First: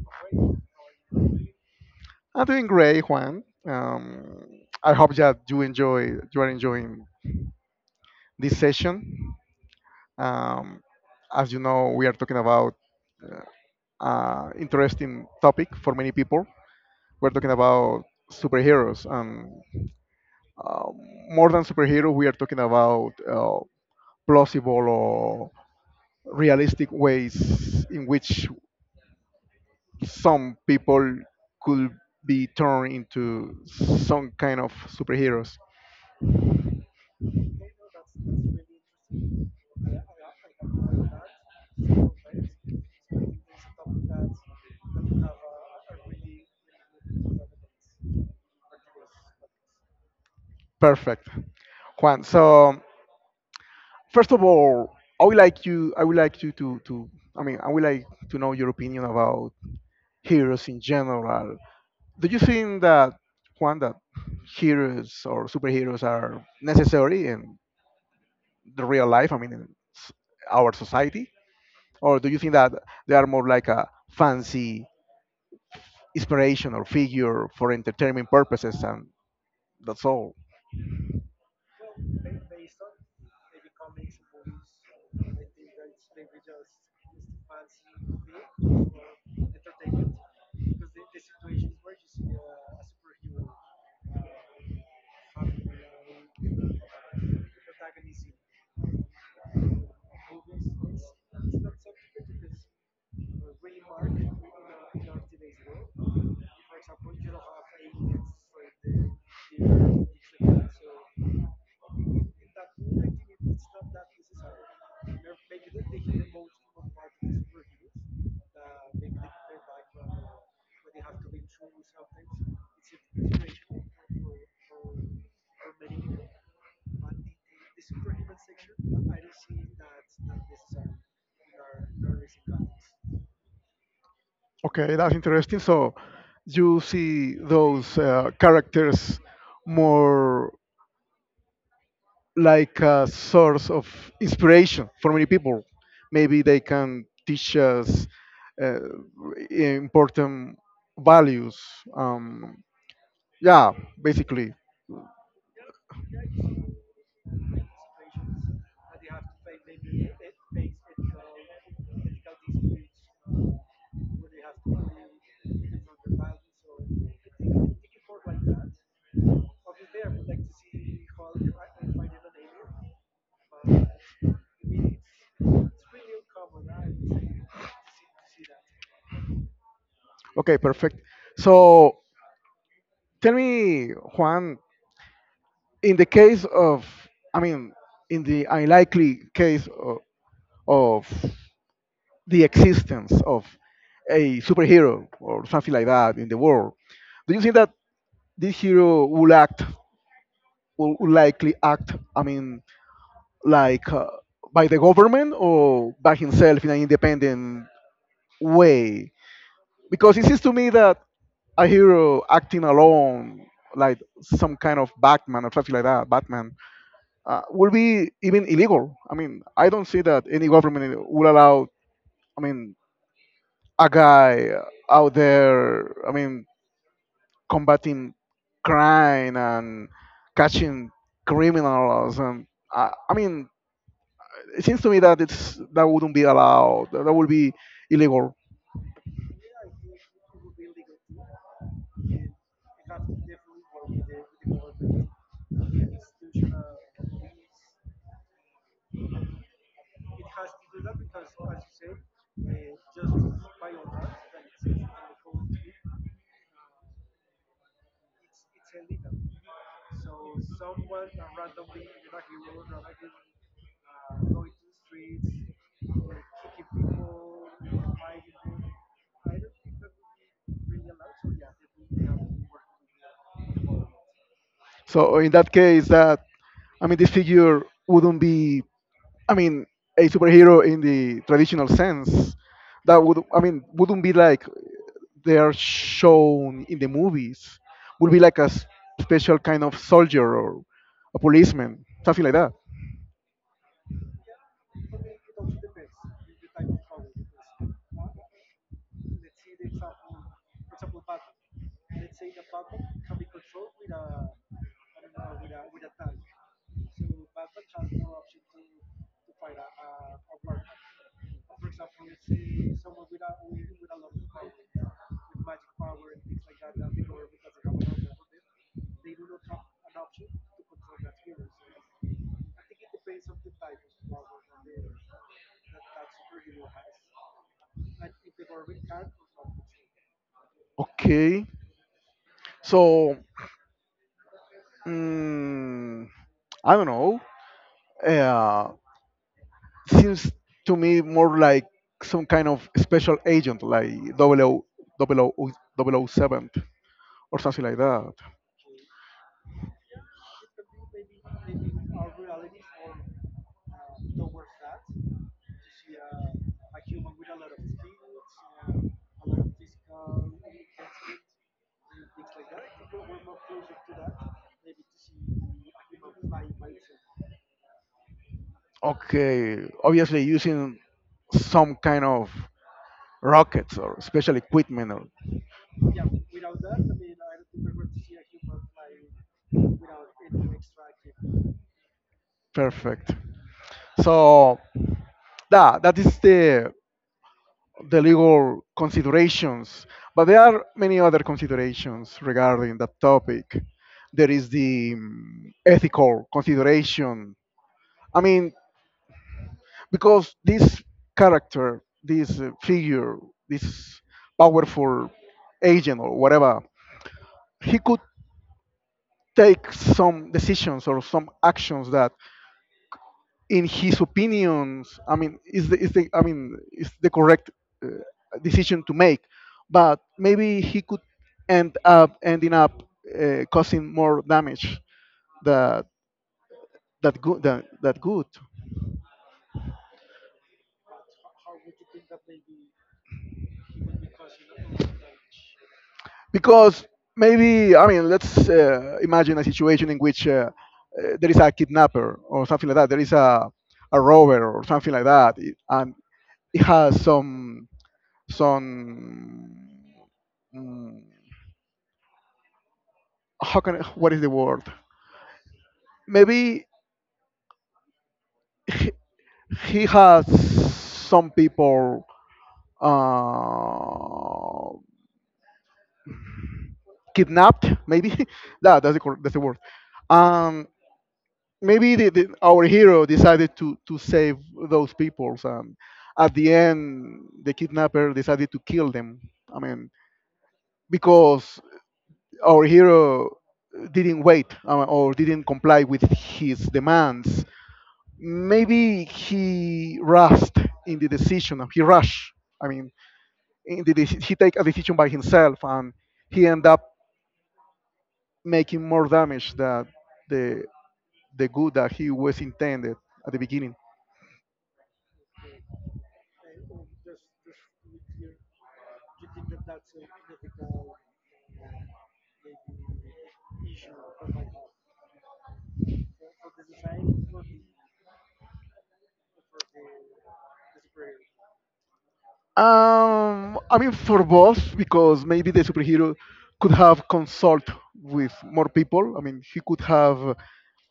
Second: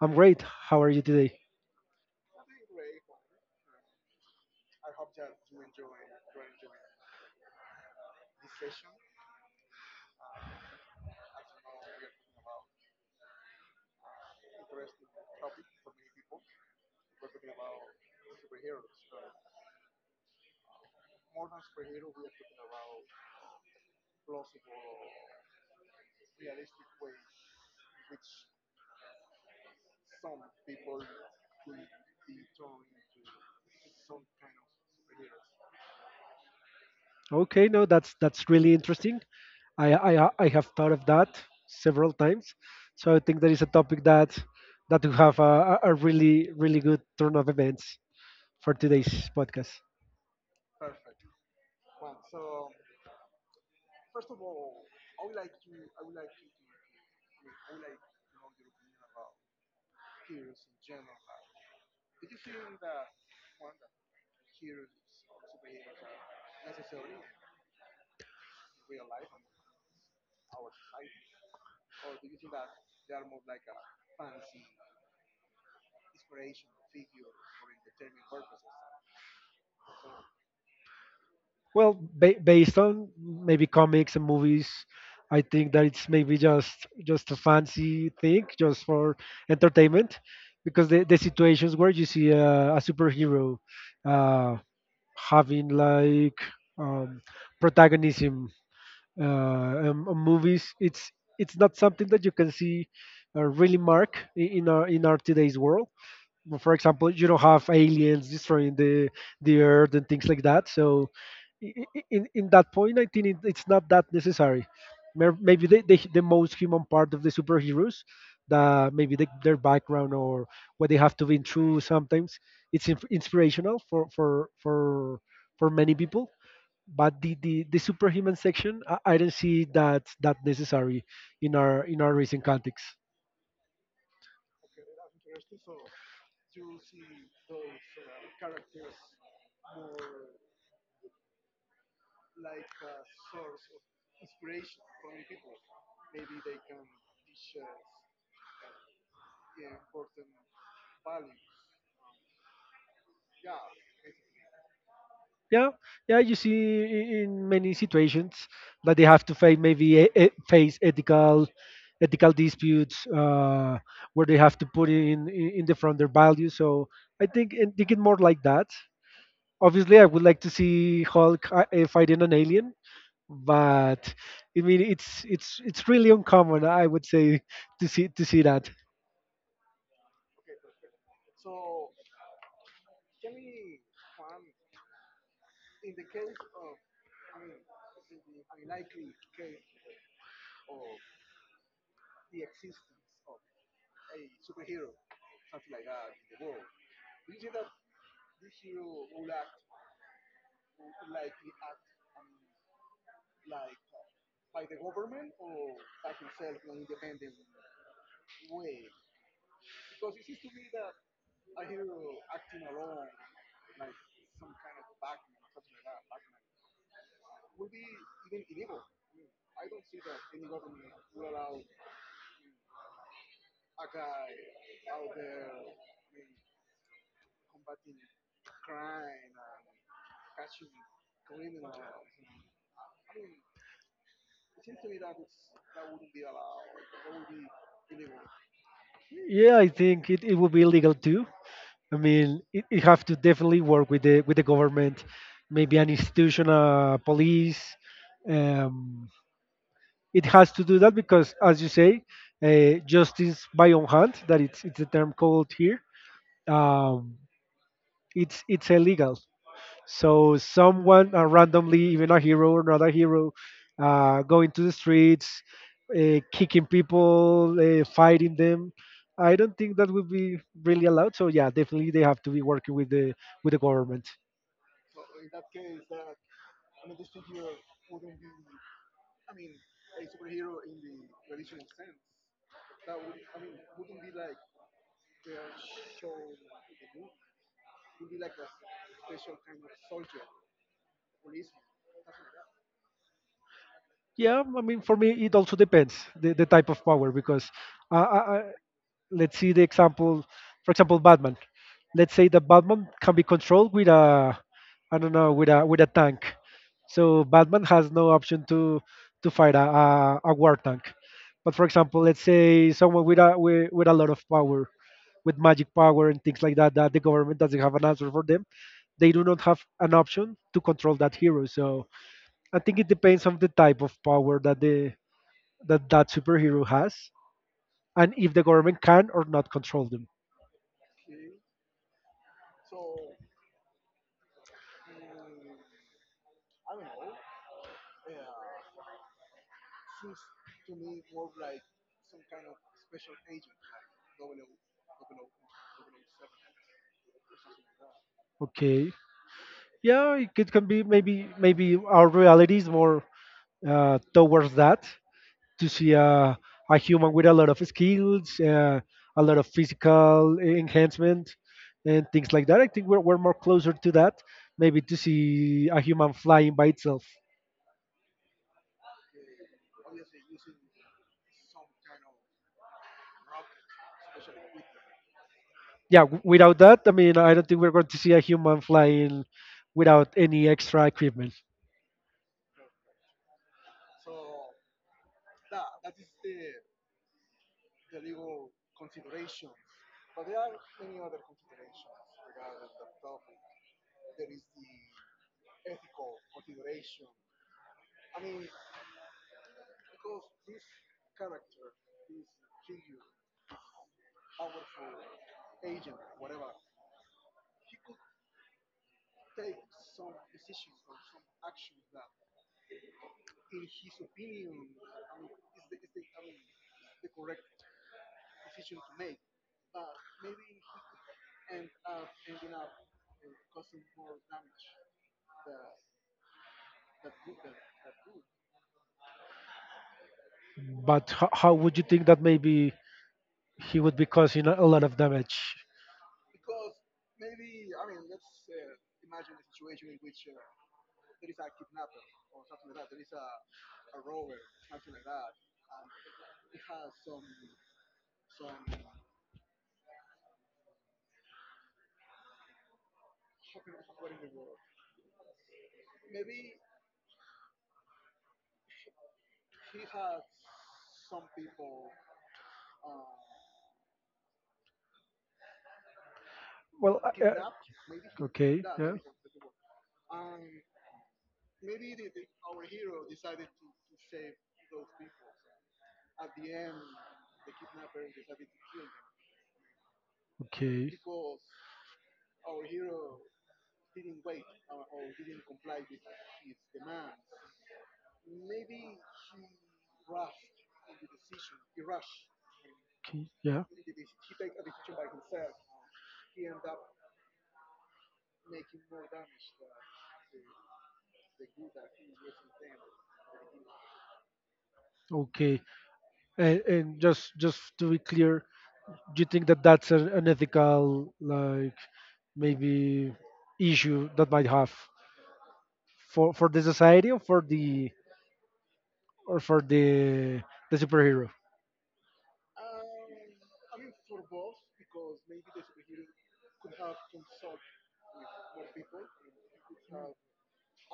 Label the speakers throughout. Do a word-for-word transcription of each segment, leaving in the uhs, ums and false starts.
Speaker 1: I'm great. How are you today?
Speaker 2: I'm doing great, Juan. Um, I hope that you enjoy you are enjoying this session. Um, as you know, we are talking about uh, interesting topic for many people. We're talking about superheroes. Um, um, More than superhero, we are talking about uh, plausible or realistic ways in which some people could be turned into some kind of superheroes.
Speaker 1: Okay, no, that's that's really interesting. I I ha- I have thought of that several times, so I think that is a topic that that will have a, a a really really good turn of events for today's podcast.
Speaker 2: Perfect, Juan. So first of all, I would like you. I would like you to to. I mean, I would like to know your opinion about heroes in general. Do you think that Juan that heroes or superheroes are necessary and the real life? I mean, in s- our society, or do you think that they are more like a fancy inspiration or figure for entertainment purposes, and that's all?
Speaker 1: Well, ba- based on maybe comics and movies, I think that it's maybe just just a fancy thing, just for entertainment, because the, the situations where you see a, a superhero, uh, having like um, protagonism uh, um, on movies. It's it's not something that you can see uh, really mark i- in our in our today's world. Well, for example, you don't have aliens destroying the the earth and things like that. So, i- i- in in that point, I think it, it's not that necessary. Mer- Maybe the, the the most human part of the superheroes, the maybe the, their background or what they have to been through sometimes, it's inf- inspirational for for for for many people. But the, the, the superhuman section, I, I don't see that that necessary in our in our recent context.
Speaker 2: Okay, that's interesting. So you see those uh, characters more like a source of inspiration for many people. Maybe they can teach us uh, important values. Um, yeah, basically.
Speaker 1: yeah yeah you see i- in many situations that they have to face maybe e- e- face ethical ethical disputes, uh, where they have to put in in in the front their values. So i think and think it more like that. Obviously I would like to see Hulk uh, uh, fighting an alien, but I mean it's it's it's really uncommon, I would say, to see to see that.
Speaker 2: Okay, perfect. So tell me, Juan, in the case of, I mean, in the unlikely case of, of the existence of a superhero or something like that in the world, do you think that this hero will act, will will likely act, I mean, like uh, by the government or by himself in an independent way? Because it seems to me that a hero acting alone, like some kind of Batman or something like that, Batman, uh, will be even illegal. I mean, I don't see that any government would allow. I mean, a guy out there. I mean, combating crime and catching criminals, and uh, I mean, it seems to me that it's that wouldn't be allowed. That would be illegal.
Speaker 1: Yeah, I think it, it would be illegal too. I mean, it, it have to definitely work with the with the government, maybe an institution, uh, police. Um, it has to do that because, as you say, uh, justice by own hand—that it's it's a term called here. Um, it's it's illegal. So someone uh, randomly, even a hero or not a hero, uh, going to the streets, uh, kicking people, uh, fighting them. I don't think that would be really allowed. So yeah, definitely they have to be working with the with the government.
Speaker 2: So in that case, that I mean, this figure wouldn't be, I mean, a superhero in the traditional sense. That would, I mean, wouldn't be like they are shown in the movies. Would be like a s- special kind of soldier or a policeman, something like that.
Speaker 1: Yeah, I mean for me it also depends the, the type of power, because uh, I, I, let's see the example. For example, Batman. Let's say that Batman can be controlled with a I don't know, with a with a tank. So Batman has no option to to fight a, a, a war tank. But for example, let's say someone with a with, with a lot of power, with magic power and things like that, that the government doesn't have an answer for them. They do not have an option to control that hero. So I think it depends on the type of power that the that that superhero has, and if the government can or not control them.
Speaker 2: Okay, so mm, I don't know. Uh, Seems to me more like some kind of special agent, like double o seven or something like that.
Speaker 1: Okay, yeah, it could can be. Maybe maybe our reality is more uh, towards that, to see uh, a human with a lot of skills, uh, a lot of physical e- enhancement and things like that. I think we're, we're more closer to that, maybe to see a human flying by itself.
Speaker 2: Okay, obviously using some kind of rockets or special equipment. Or,
Speaker 1: Yeah, w- without that, I mean, I don't think we're going to see a human flying without any extra equipment.
Speaker 2: perfect. So that that is the the legal considerations, but there are many other considerations regarding that topic. There is the mm, ethical consideration. I mean, because this character, this uh, figure, this powerful agent or whatever, he could take some decisions or some actions that, in his opinions, I mean, is the, is the I mean, is the correct uh, decision to make, but maybe he could end up ending up uh, causing more damage that that good that, that good.
Speaker 1: But h- how would you think that maybe he would be causing a a lot of damage?
Speaker 2: Because maybe I mean, let's uh, imagine a situation in which uh, uh, there is a kidnapper or something like that. There is a a rover or something like that, it- and it has some some mm, how can I- what is the word? Maybe he, he has some people uh,
Speaker 1: Well, I- uh,
Speaker 2: kidnapped. Maybe
Speaker 1: okay,
Speaker 2: that
Speaker 1: yeah,
Speaker 2: that's the cor- that's the word. Um, Maybe the, the, our hero decided to to save those people, and at the end the kidnapper decided to kill them. I mean,
Speaker 1: okay,
Speaker 2: because our hero didn't wait uh, or didn't comply with his demands. Maybe he rushed in the decision. He rushed. I mean,
Speaker 1: okay, yeah,
Speaker 2: in the, deci- he take a decision by himself and he end up making more damage than the the good that he was intended at the beginning.
Speaker 1: okay. And, and just just to be clear, do you think that that's an, an ethical like maybe issue that might have for for the society or for the or for the the superhero?
Speaker 2: Um, I mean, for both, because maybe the superhero could have consult with more people. I mean, he could have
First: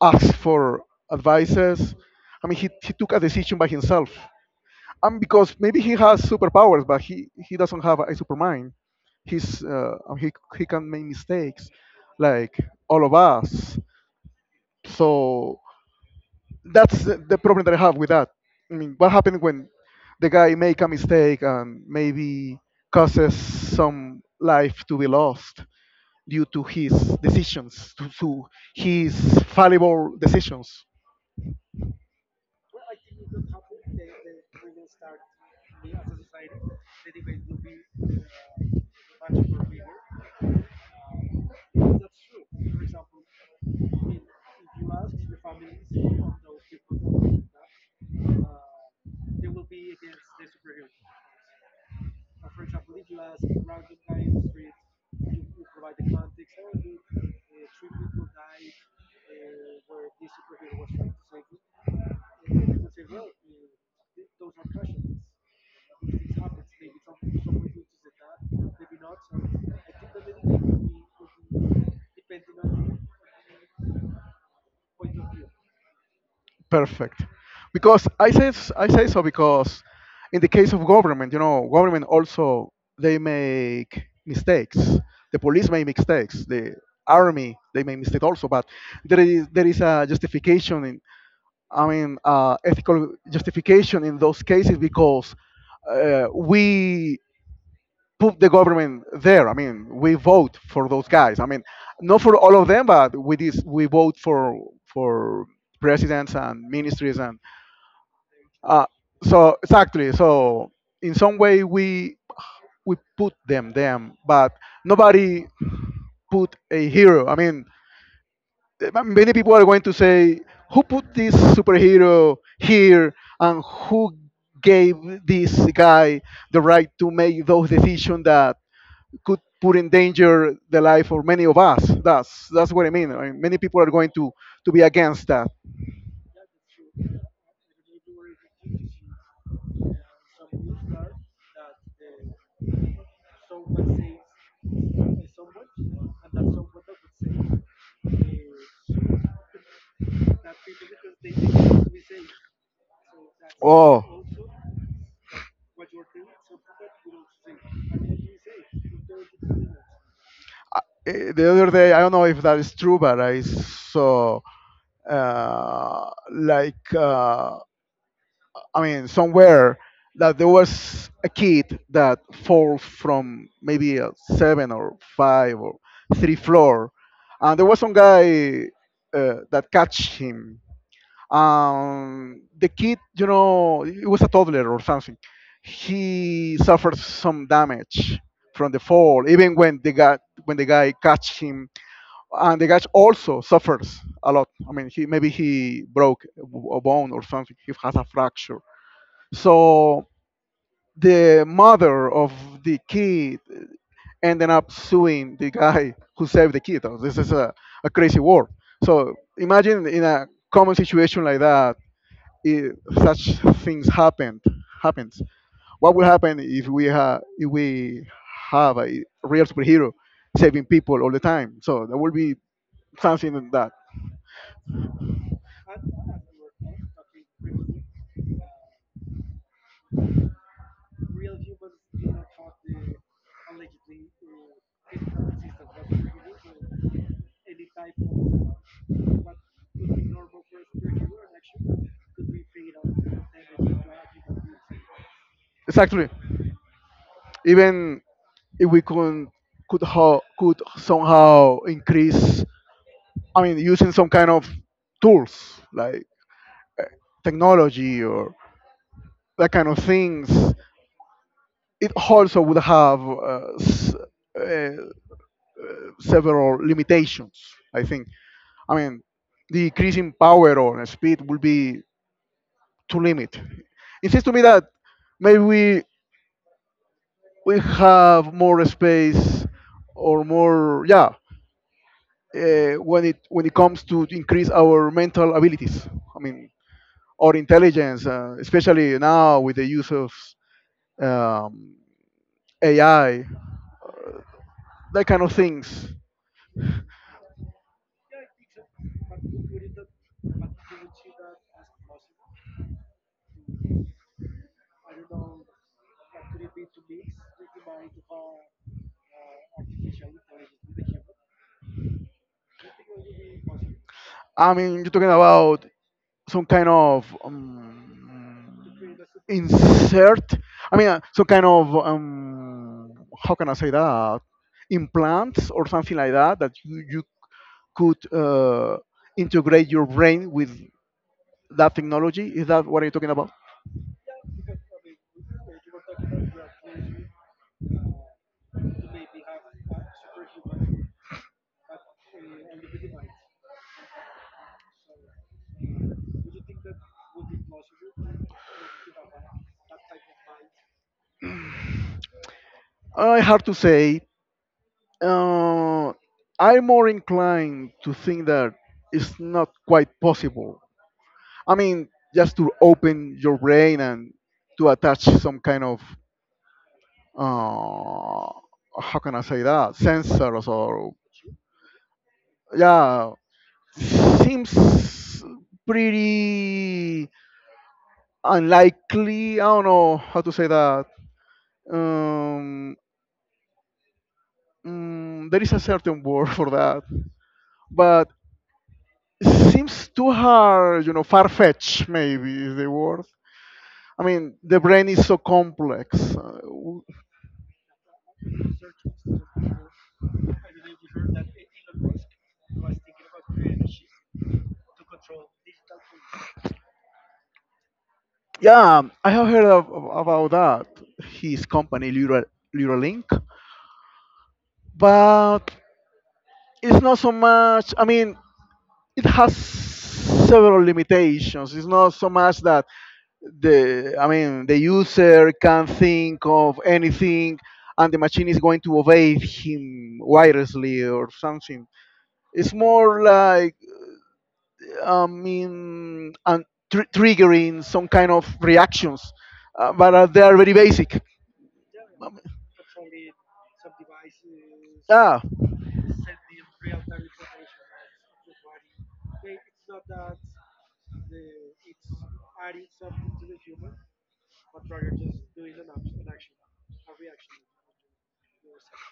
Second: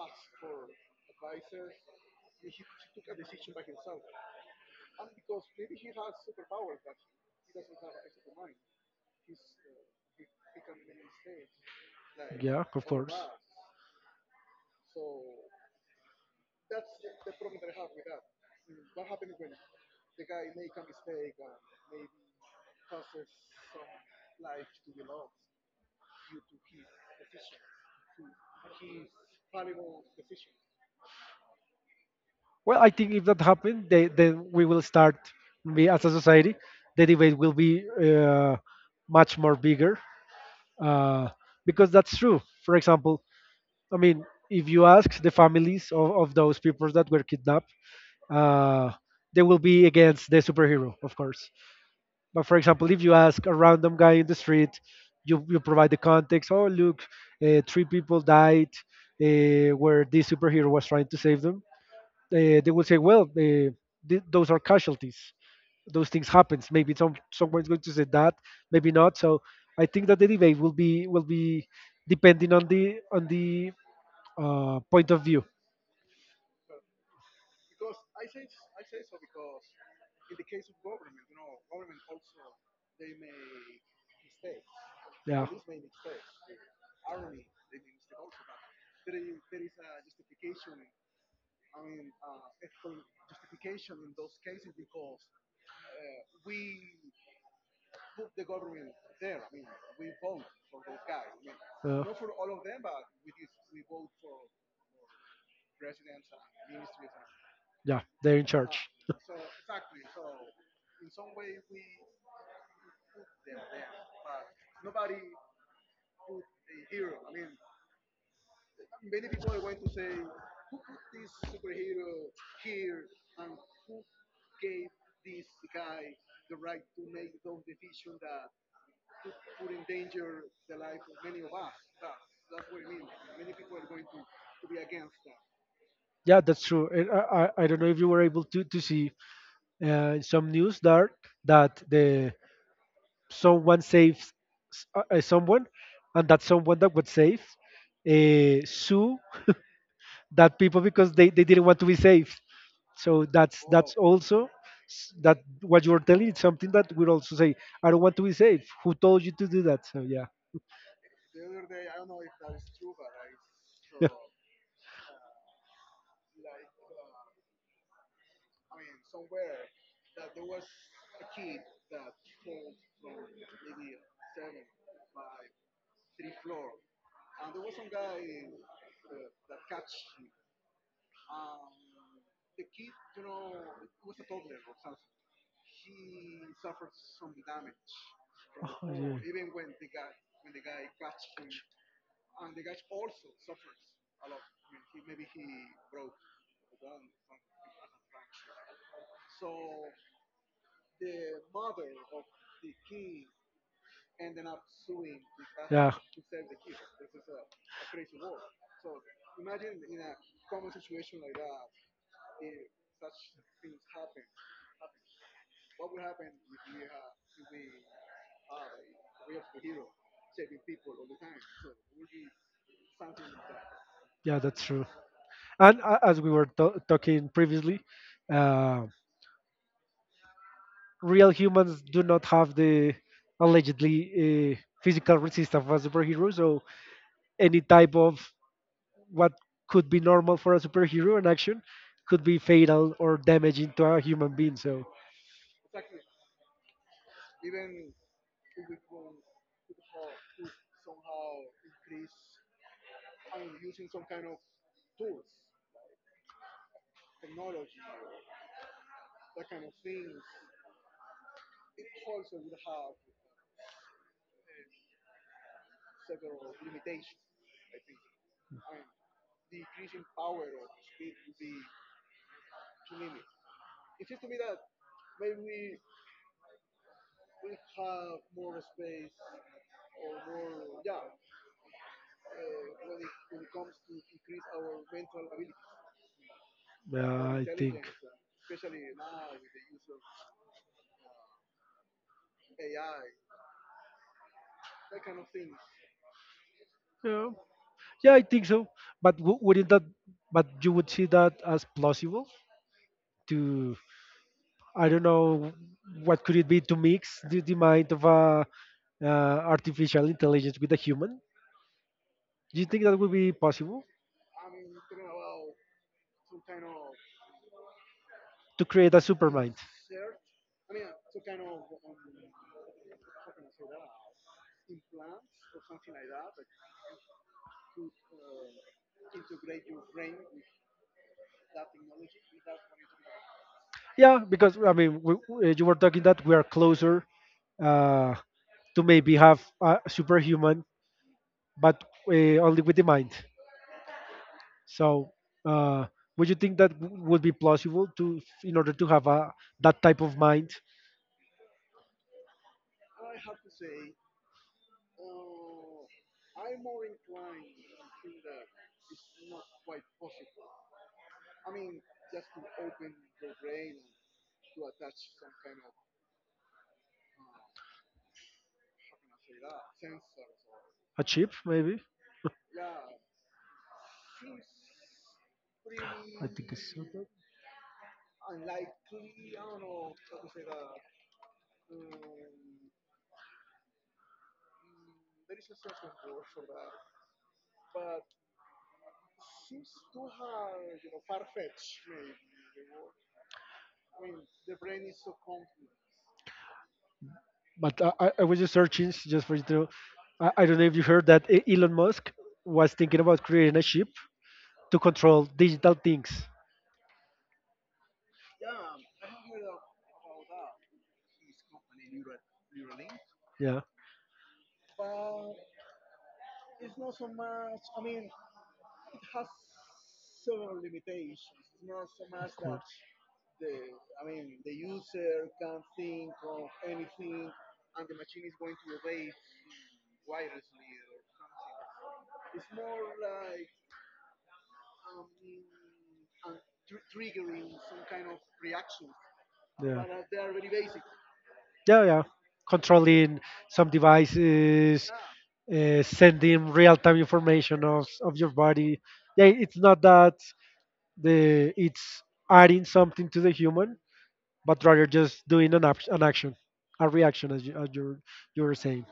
Speaker 2: asked for advices. I mean, he, he took a decision by himself. And because maybe he has superpowers, but he, he doesn't have a supermind. He's uh, he he can make mistakes, like
Speaker 1: Yeah, of
Speaker 2: all of
Speaker 1: course.
Speaker 2: us. So that's the the problem that I have with that. I mean, what happens when the guy make a mistake and maybe causes some life to be lost due to his decisions, to, to his fallible decisions?
Speaker 1: Well, I think if that happens, they, then we will start, we as a society, the debate will be uh, much more bigger. Uh, because that's true. For example, I mean, if you ask the families of, of those people that were kidnapped, uh, they will be against the superhero, of course. But for example, if you ask a random guy in the street, you, you provide the context. Oh, look, uh, three people died uh, where this superhero was trying to save them. Uh, they will say, well, uh, th- those are casualties. Those things happens. Maybe some someone's going to say that, maybe not. So I think that the debate will be will be depending on the on the uh, point of view.
Speaker 2: Perfect. Because I say s- I say so because in the case of government, you know, government also they make mistakes. The police make mistakes. The army they make mistakes also, but there is there is a justification in. I mean, uh, ethical justification in those cases because uh, we put the government there. I mean, we vote for those guys. I mean, not for all of them, but we did, we vote for for presidents and ministries and
Speaker 1: Yeah, they're in.
Speaker 2: uh,
Speaker 1: Uh,
Speaker 2: so exactly. So in some way, we we put them them, but nobody put a hero. I mean, eh, many people are going to say, who put this superhero here and who gave this guy the right to make those decisions that could put in danger the life of many of us? That's, that's what I mean. I mean. Many people are going to, to be against that.
Speaker 1: Yeah, that's true. And I, I I don't know if you were able to to see uh, some news there that the someone saves s- uh, uh, someone, and that someone that was saved uh, sue that people because they, they didn't want to be saved. So that's that's Oh,
Speaker 2: Oh,
Speaker 1: also, s- that what you were telling. It's something that we also say. I don't want to be saved. Who told you to do that? So yeah,
Speaker 2: eh, the other day, I don't know if that is true, but I saw uh, like. Uh, I mean, somewhere that there was a kid that fall from maybe a seven or five or three floor, and there was some guy uh, that catch him. Um, the kid, you know, it was a toddler or something. He suffered some damage from the fall, even when the guy when the guy catch him, and the guy also suffers a lot. I mean, he maybe he broke a bone or something. He has a fracture, so the mother of the kid ended up suing the guy who saved the kid. Oh, this is a, a crazy world. So imagine in a common situation like that, if such things happened happens. What will happen if we have if we have a real superhero saving people all the time? So there will be something like that.
Speaker 1: Yeah, that's true. And uh, as we were t- talking previously, uh, real humans do not have the allegedly uh, physical resistance of a superhero. So any type of what could be normal for a superhero in action could be fatal or damaging to a human being. So
Speaker 2: Exactly. Even if we could could ho- could somehow increase I mean, using some kind of tools like technology or that kind of things, it also would have uh, s- uh, several limitations. I think. I mean, the increasing power or speed will be too limit. It seems to me that maybe we we have more space or more yeah uh, when it when it comes to increase our mental abilities. I mean,
Speaker 1: uh,
Speaker 2: or
Speaker 1: I think,
Speaker 2: intelligence, uh, especially now with the use of um, A I, that kind of things.
Speaker 1: yeah, I think so. But w- wouldn't that? But you would see that as plausible to, I don't know, what could it be, to mix the, the mind of a uh, artificial intelligence with a human. Do you think that would be possible
Speaker 2: I mean, you're talking about some kind of
Speaker 1: to
Speaker 2: um,
Speaker 1: create a super mind?
Speaker 2: insert. I mean, uh, some kind of um, how can I say that implants or something like that that you, you could uh, integrate your brain with that technology. Is that what you're talking about?
Speaker 1: Yeah, because I mean, we, we- you were talking that we are closer uh, to maybe have a superhuman, but uh, only with the mind. So, uh, would you think that w- would be plausible to, in order to have a that type of mind,
Speaker 2: Uh, hard to say. Uh, I'm more inclined to think that it's not quite possible. I mean, just to open your brain and to attach some kind of uh, how can I say that sensors or
Speaker 1: a chip maybe?
Speaker 2: yeah, seems
Speaker 1: I think so.
Speaker 2: pretty unlikely. I don't know how to say that. Um, mm, there is a certain word for that, but it seems too hard. You know, far fetched maybe is the word. I mean, the brain is so complex. Uh,
Speaker 1: But I, I I was just searching just for you to. I, I don't know if you heard that E- Elon Musk was thinking about creating a chip to control digital things.
Speaker 2: Yeah, um, I have heard of, of- about that. His company, Lura, Luralink,
Speaker 1: Yeah,
Speaker 2: but it's not so much. I mean, it has several limitations. It's not so
Speaker 1: of
Speaker 2: much
Speaker 1: course.
Speaker 2: that the, I mean, the user can think of anything, and the machine is going to obey him wirelessly or something. It's more like, I mean, and tr- triggering some kind of reactions, uh,
Speaker 1: Yeah,
Speaker 2: but uh, they are very basic.
Speaker 1: yeah, yeah.
Speaker 2: Mami.
Speaker 1: Controlling some devices,
Speaker 2: Ah,
Speaker 1: uh, sending real-time information of of your body. Yeah, it's not that the it's adding something to the human, but rather just doing an, act- an action, a reaction, as you, as you you were saying.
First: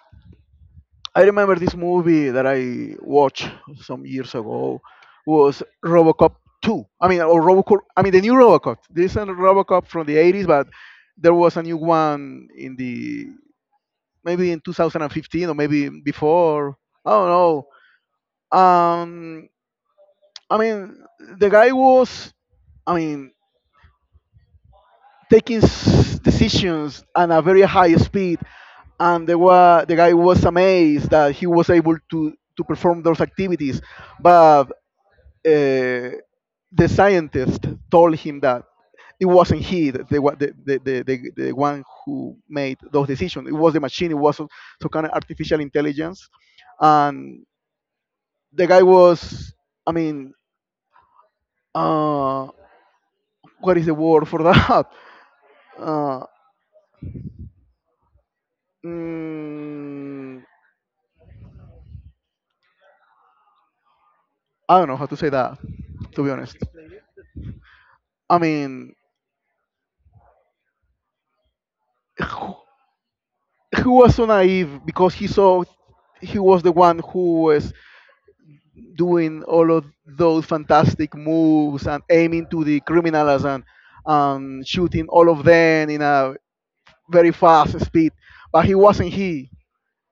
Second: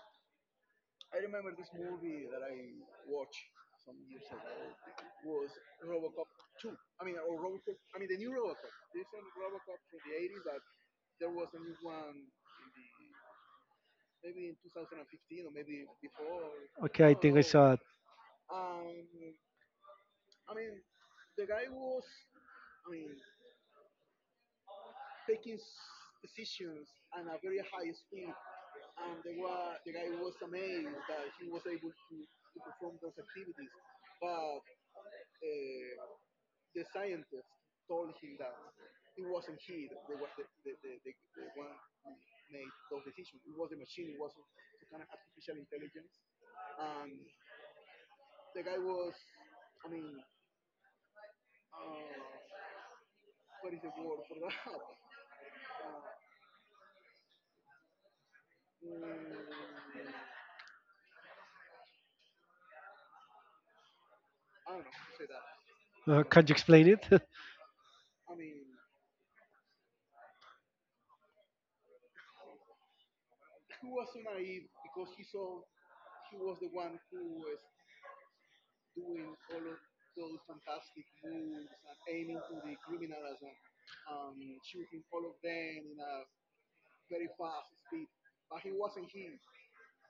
Speaker 2: I remember this movie that I watched some years ago was RoboCop two. I mean, or RoboCop. I mean, the new RoboCop. There isn't a RoboCop from the eighties, but there was a new one in the maybe in twenty fifteen or maybe before.
Speaker 1: Okay,
Speaker 2: I
Speaker 1: I
Speaker 2: don't
Speaker 1: think I
Speaker 2: know.
Speaker 1: saw it.
Speaker 2: Um, I mean, the guy was. I mean, taking s- decisions at a very high speed, and the, wa- the guy was amazed that he was able to, to perform those activities. But uh, the scientist told him that it wasn't he that the, wa- the, the, the, the, the one who made those decisions. It was the machine. It was some, some kind of artificial intelligence, and the guy was I mean uh, what is the word for that? uh, mm, I don't know how to say that, to
Speaker 1: Uh,
Speaker 2: be
Speaker 1: can you
Speaker 2: honest.
Speaker 1: explain it?
Speaker 2: I mean, who, who was so naive because he saw he was the one who was doing all of those fantastic moves and aiming to the criminals and um, shooting all of them in a very fast speed. But he wasn't he.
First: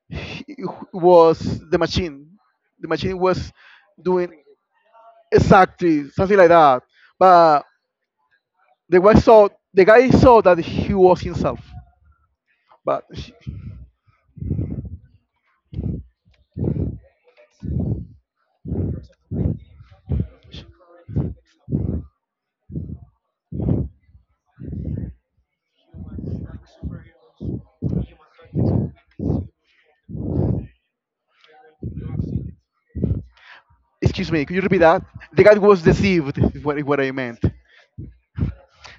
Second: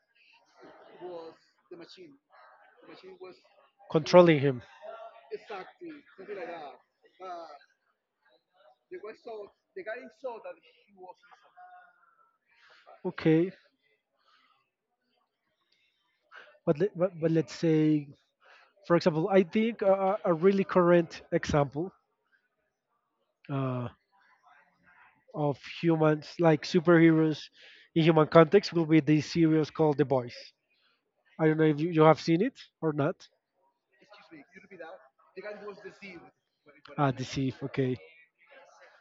Speaker 2: He was the machine. The machine was
Speaker 1: Controlling
Speaker 2: doing
Speaker 1: him.
Speaker 2: exactly something like that. But the guy saw the guy saw that he was himself. But sh-
Speaker 1: Okay, but, let, but but let's say, for example, I think a, a a really current example uh, of humans like superheroes in human context will be the series called The Boys. I don't know if you, you have seen it or not.
Speaker 2: excuse me, could you repeat that? The guy was deceived. Is what, is what I
Speaker 1: Ah,
Speaker 2: meant.
Speaker 1: deceive. Okay.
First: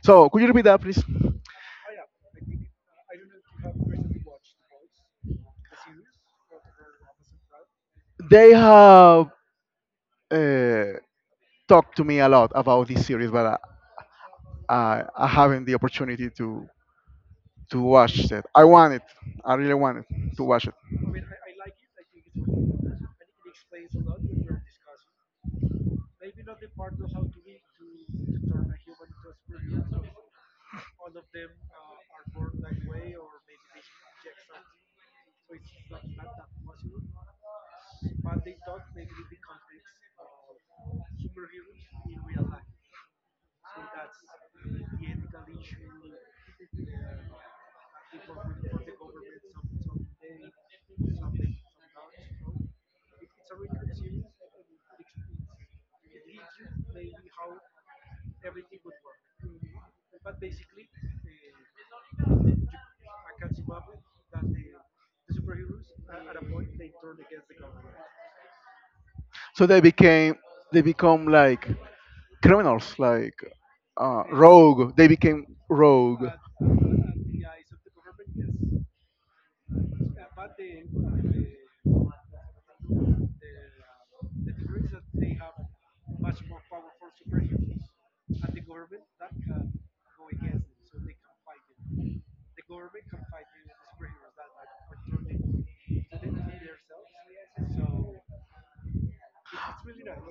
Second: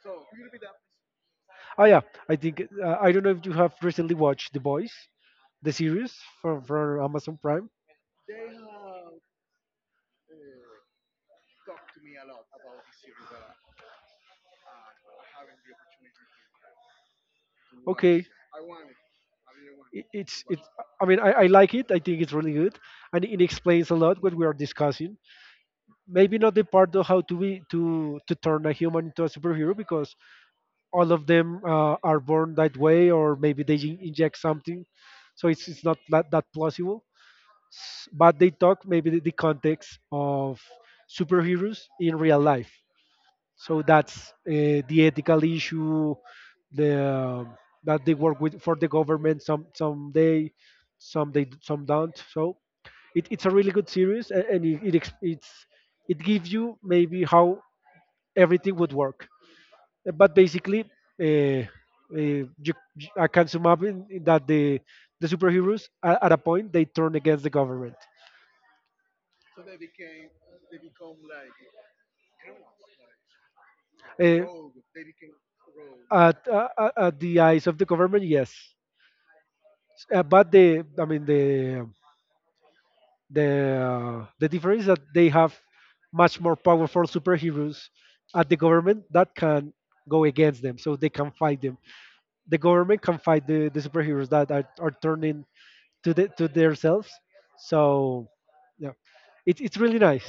Speaker 2: So could you repeat that, please?
Speaker 1: Oh yeah, I think uh, I don't know if you have recently watched The Boys, the series from from Amazon Prime.
Speaker 2: They have uh, talked to me a lot about this series, but I, I, I haven't the opportunity to to
Speaker 1: Okay,
Speaker 2: watch it. I want it. I really want
Speaker 1: it-
Speaker 2: it to
Speaker 1: it's
Speaker 2: watch
Speaker 1: it's.
Speaker 2: it.
Speaker 1: I mean, I, I like it. I think it's really good, and it explains a lot what we are discussing. Maybe not the part of how to be to to turn a human into a superhero, because all of them uh, are born that way, or maybe they in- inject something, so it's it's not that that plausible. S- But they talk maybe the, the context of superheroes in real life. So that's uh, the ethical issue the that they work with for the government. Some some they some they, some don't. So it, it's a really good series, a- and it, it ex- it's it gives you maybe how everything would work. Uh, But basically, uh, uh, you, you- I can sum up in, in that the the superheroes at, at a point they turn against the government.
Speaker 2: So they became they become like criminals, like uh,
Speaker 1: Uh,
Speaker 2: rogue. They became rogue.
Speaker 1: at, uh, uh, at the eyes of the government, yes. Uh, but the I mean the the uh, the difference is that they have much more powerful superheroes at the government that can go against them, so they can fight them. The government can fight the, the superheroes that are, are turning to the to themselves. So yeah, it's it's really nice.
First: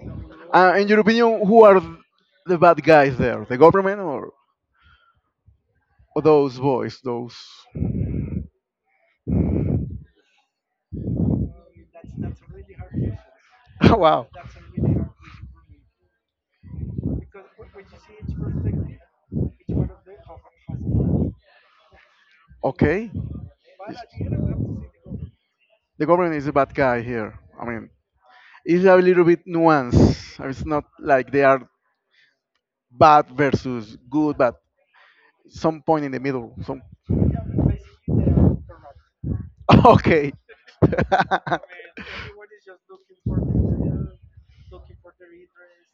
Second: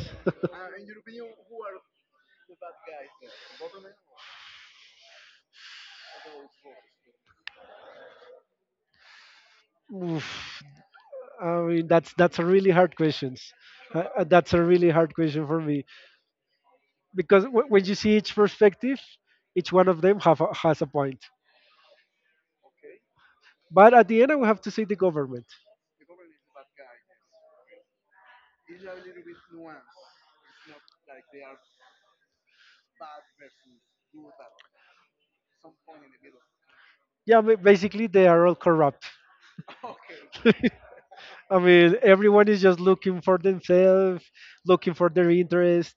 Speaker 2: Uh, in your opinion, who are th- the bad guys there? The government, or, or those boys? Those.
Speaker 1: Oof. I mean that's that's a really hard question. Uh, uh,
Speaker 2: Wow.
Speaker 1: that's a really hard question for me because w- when you see each perspective, each one of them have a, has a point.
Speaker 2: Okay.
Speaker 1: But at the end, I will have to say the government.
Speaker 2: The government is a bad guy here. I mean, it's a little bit nuanced. It's not like they are bad versus good, but some point in the middle. Some.
Speaker 1: Yeah, ba- basically, they are all corrupt.
Speaker 2: Okay.
Speaker 1: I mean, everyone is just looking for themselves, looking for their interest.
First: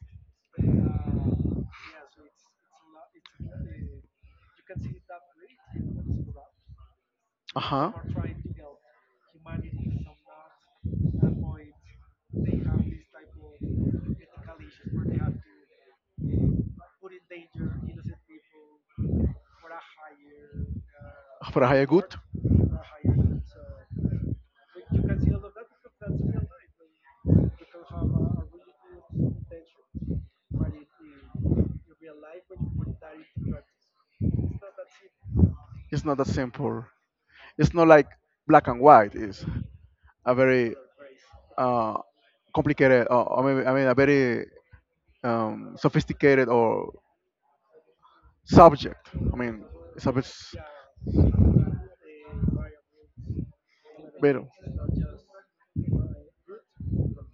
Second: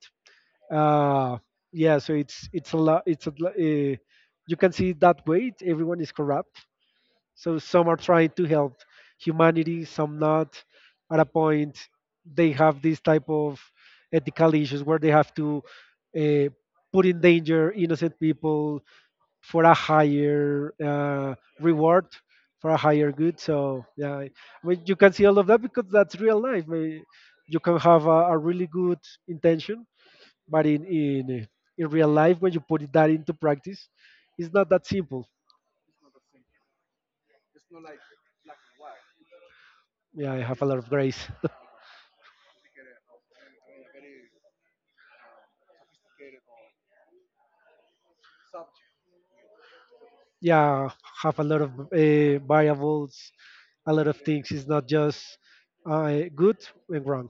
Speaker 1: Uh, yeah, so it's it's a lot. It's a, lo- eh, you can see it that way. It's, everyone is corrupt. So
Speaker 2: Uh
Speaker 1: some
Speaker 2: huh.
Speaker 1: are trying to help humanity, some not. At a point, they have this type of ethical issues where they have to uh, put in danger innocent people, for a higher uh,
Speaker 2: For a higher good.
Speaker 1: reward for a higher good. So yeah, I mean, you can see all of that because that's real life. May- you can have a, a really good intention, but in in in real life when you put that into practice it's not that simple.
Speaker 2: It's not that simple. It's not like black and white. It's a
Speaker 1: Yeah, I have a
Speaker 2: very
Speaker 1: lot of grace.
Speaker 2: uh, complicated, uh, I mean, I mean, a very um, sophisticated or subject. I mean, it's a bit s-
Speaker 1: Yeah, have a lot of uh, variables, a lot of
Speaker 2: better.
Speaker 1: things. It's not just uh, good and wrong.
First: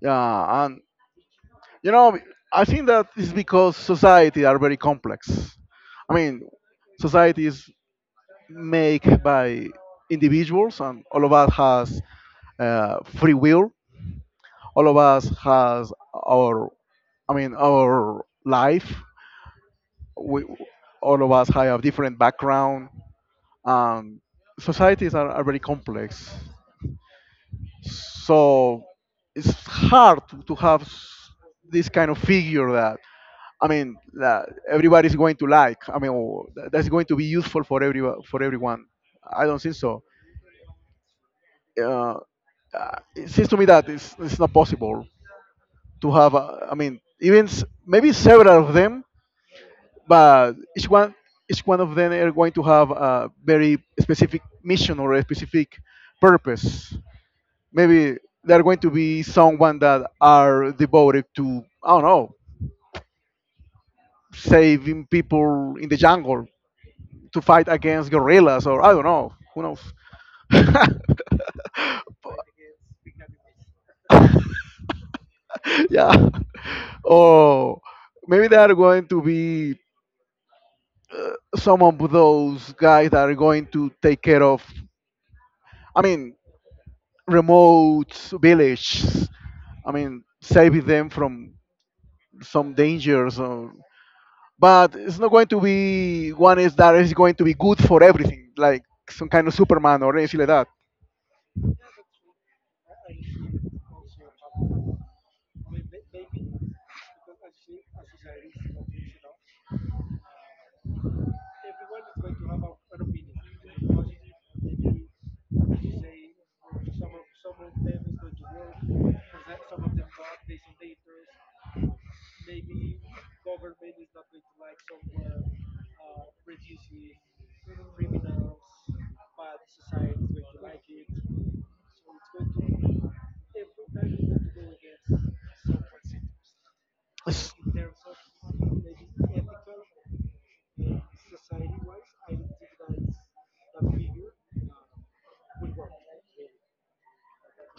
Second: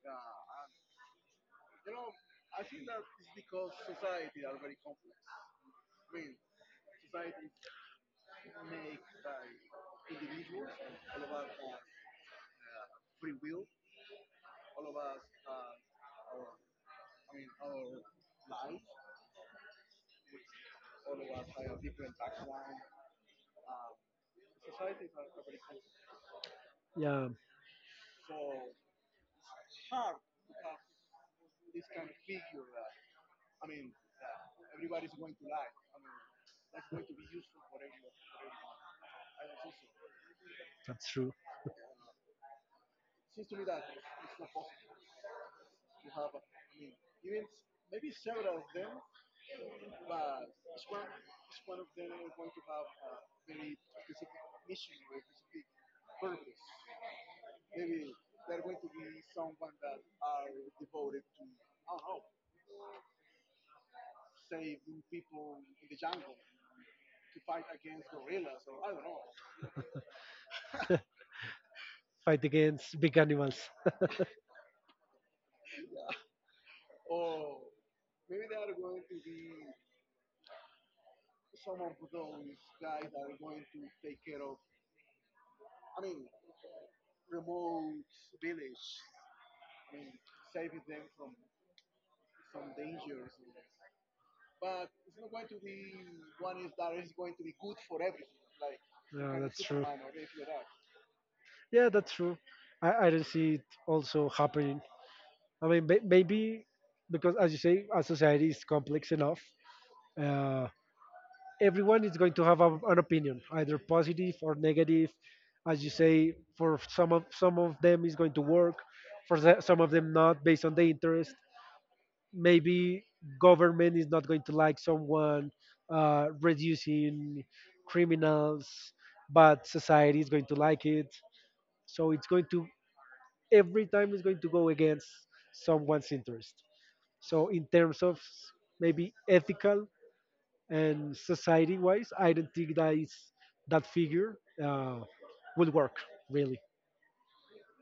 Speaker 2: Yeah, and you know, I think that is because society are very complex. I mean, society is make by individuals, and all of us has uh, free will. All of us has our, I mean, our life. We, all of us have different background. um, Societies are, are very complex,
Speaker 1: Yeah,
Speaker 2: so it's hard to, to have s- this kind of figure that, I mean, that everybody's going to like, I mean, or that- that's going to be useful for every, for everyone. I don't think so.
Speaker 1: that's true.
Speaker 2: uh, uh, it seems to me that it's, it's not possible to have. Uh, I mean, even s- maybe several of them, but each one, each one of them are going to have a very specific mission or a specific purpose. Maybe there are going to be someone that are devoted to, I don't know, saving people in the jungle to fight against gorillas, or I don't know, who knows.
Speaker 1: Fight against big animals.
Speaker 2: Yeah. Or maybe they are going to be some of those guys that are going to take care of, I mean, remote villages. I mean, saving them from some dangers. Or, but it's not going to be one is that is going to be good for everything, like some
Speaker 1: Yeah,
Speaker 2: kind of
Speaker 1: that's true.
Speaker 2: Superman or anything like that.
Speaker 1: Yeah, that's true. I, I don't see it also happening. I mean, may- maybe because, as you say, our society is complex enough. Uh, Everyone is going to have a, an opinion, either positive or negative. As you say, for some of some of them is going to work, for the- some of them not, based on the interest. Maybe government is not going to like someone uh, reducing criminals, but society is going to like it. So it's going to, every time it's going to go against someone's interest. So in terms of maybe ethical and society wise, I don't think that is, that figure uh, will work really.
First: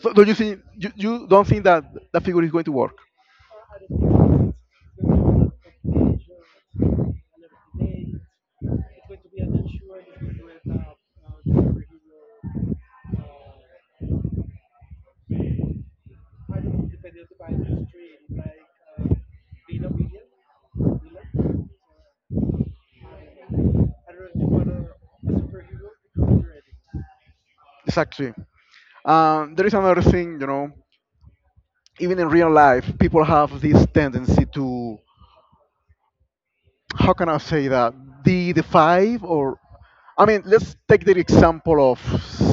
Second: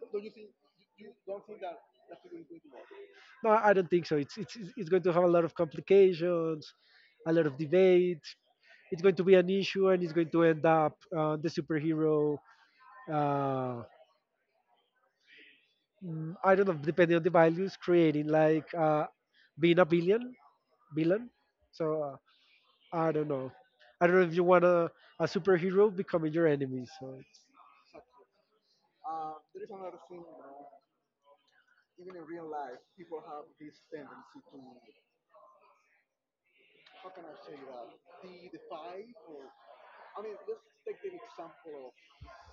Speaker 2: So do you think you, you don't think that that figure is going to work?
Speaker 1: No, I don't think so. It's it's it's going to have a lot of complications, a lot of debate. It's going to be an issue, and it's going to end up uh, the superhero. Uh, mm, I don't know, depending on the values, creating like uh, being a villain, villain. So uh, I don't know. I don't know if you want a, a superhero becoming your enemy. So it's
Speaker 2: Exactly. Um, there is another thing, you know, even in real life, people have this tendency to, how can I say that, the the five or, I mean, let's take the example of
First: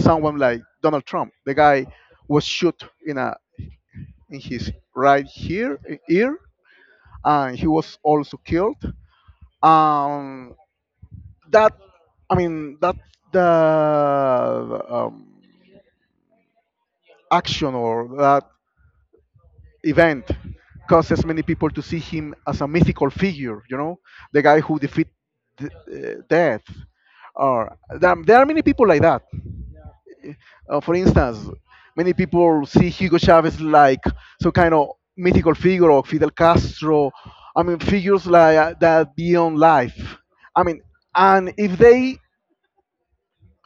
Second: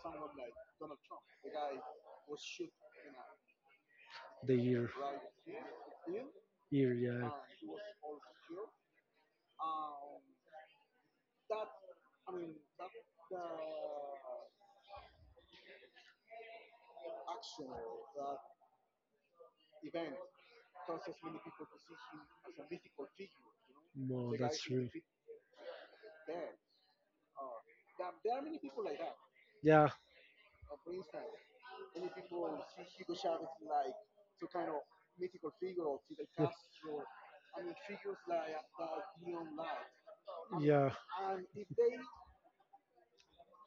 Speaker 2: someone like Donald Trump. The guy was shot in a in
Speaker 1: the
Speaker 2: his
Speaker 1: year,
Speaker 2: right here ear,
Speaker 1: year, yeah.
Speaker 2: and he was also killed. Um, that, I mean, that the um, action or that event causes many people to see him as a mythical figure. You know,
Speaker 1: No,
Speaker 2: the guy
Speaker 1: that's
Speaker 2: who
Speaker 1: true.
Speaker 2: defeat d- uh, death. Or there, there are many people like that.
Speaker 1: Yeah,
Speaker 2: Uh, for instance, many people see Hugo Chavez like some kind of mythical figure, or Fidel Castro. I mean, figures like uh, that beyond life. I mean,
Speaker 1: yeah,
Speaker 2: and if they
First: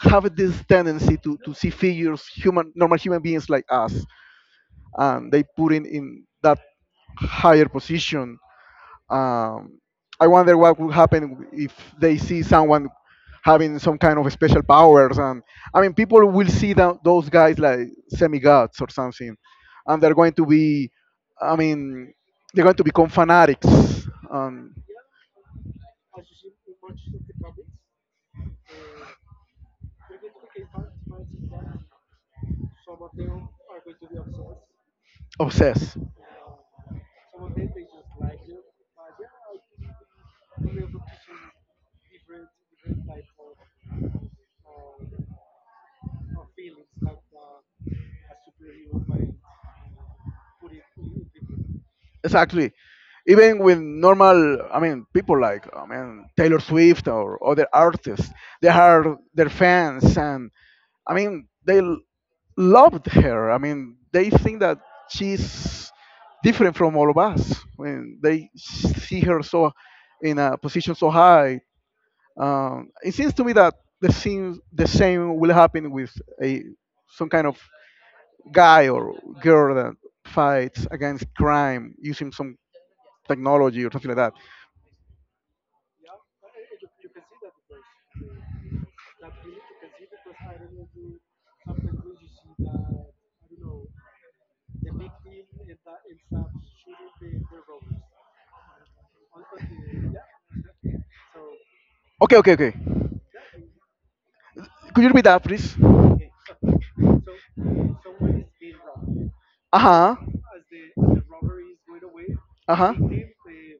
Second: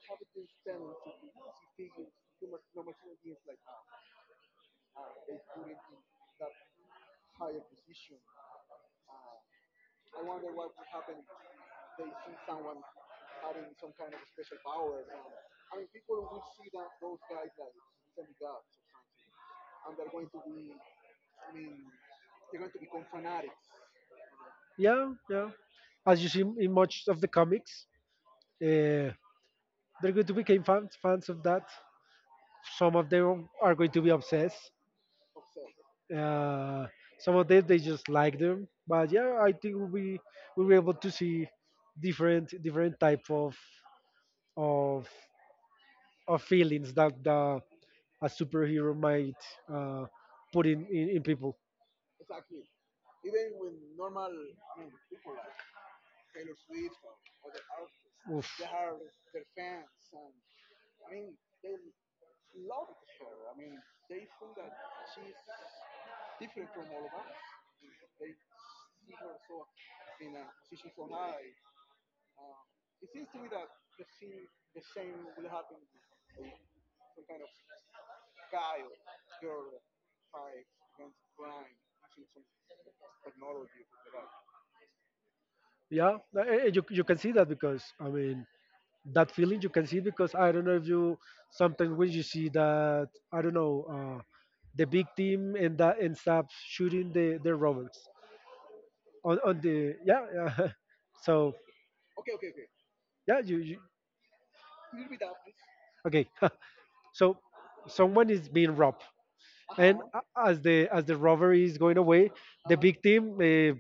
Speaker 2: have this tendency to, to see figures, human, normal human beings like us, and they put in in that higher position, um, I wonder what would happen if they see someone having some kind of special powers. And I mean, people will see tho- those guys like semi gods or something, and they're going to be, I mean, they're going to become fanatics, um,
Speaker 1: yeah, yeah. As you see in in much of the comics, uh, they're going to become fans fans of that. Some of them are going to be obsessed.
Speaker 2: obsessed.
Speaker 1: Uh, some of them they just like them. But yeah, I think we we were able to see different different type of of of feelings that the, a superhero might uh, put in, in in people.
Speaker 2: Exactly. Even with normal, I mean, people like, I mean, Taylor Swift or other artists, they are their fans, and I mean, they l- loved her. I mean, they think that she's different from all of us. I mean, they see her so in a position so high. Um, it seems to me that the same, the same will happen with a some kind of guy or girl that fights against crime using some technology or something like that.
Speaker 1: Yeah, eh, eh, you you can see that because I mean that feeling you can see because I don't know if you sometimes when you see that I don't know, uh, the big team and that ends up shooting the their robots on on the, yeah, yeah. So
Speaker 2: Okay, okay, okay.
Speaker 1: yeah, you, you.
Speaker 2: Could you repeat that, please?
Speaker 1: Okay. So someone is being robbed
Speaker 2: Uh
Speaker 1: and,
Speaker 2: huh.
Speaker 1: uh-huh, a- as the as the robbery is going away, the,
Speaker 2: Uh
Speaker 1: uh-huh,
Speaker 2: huh.
Speaker 1: big team uh,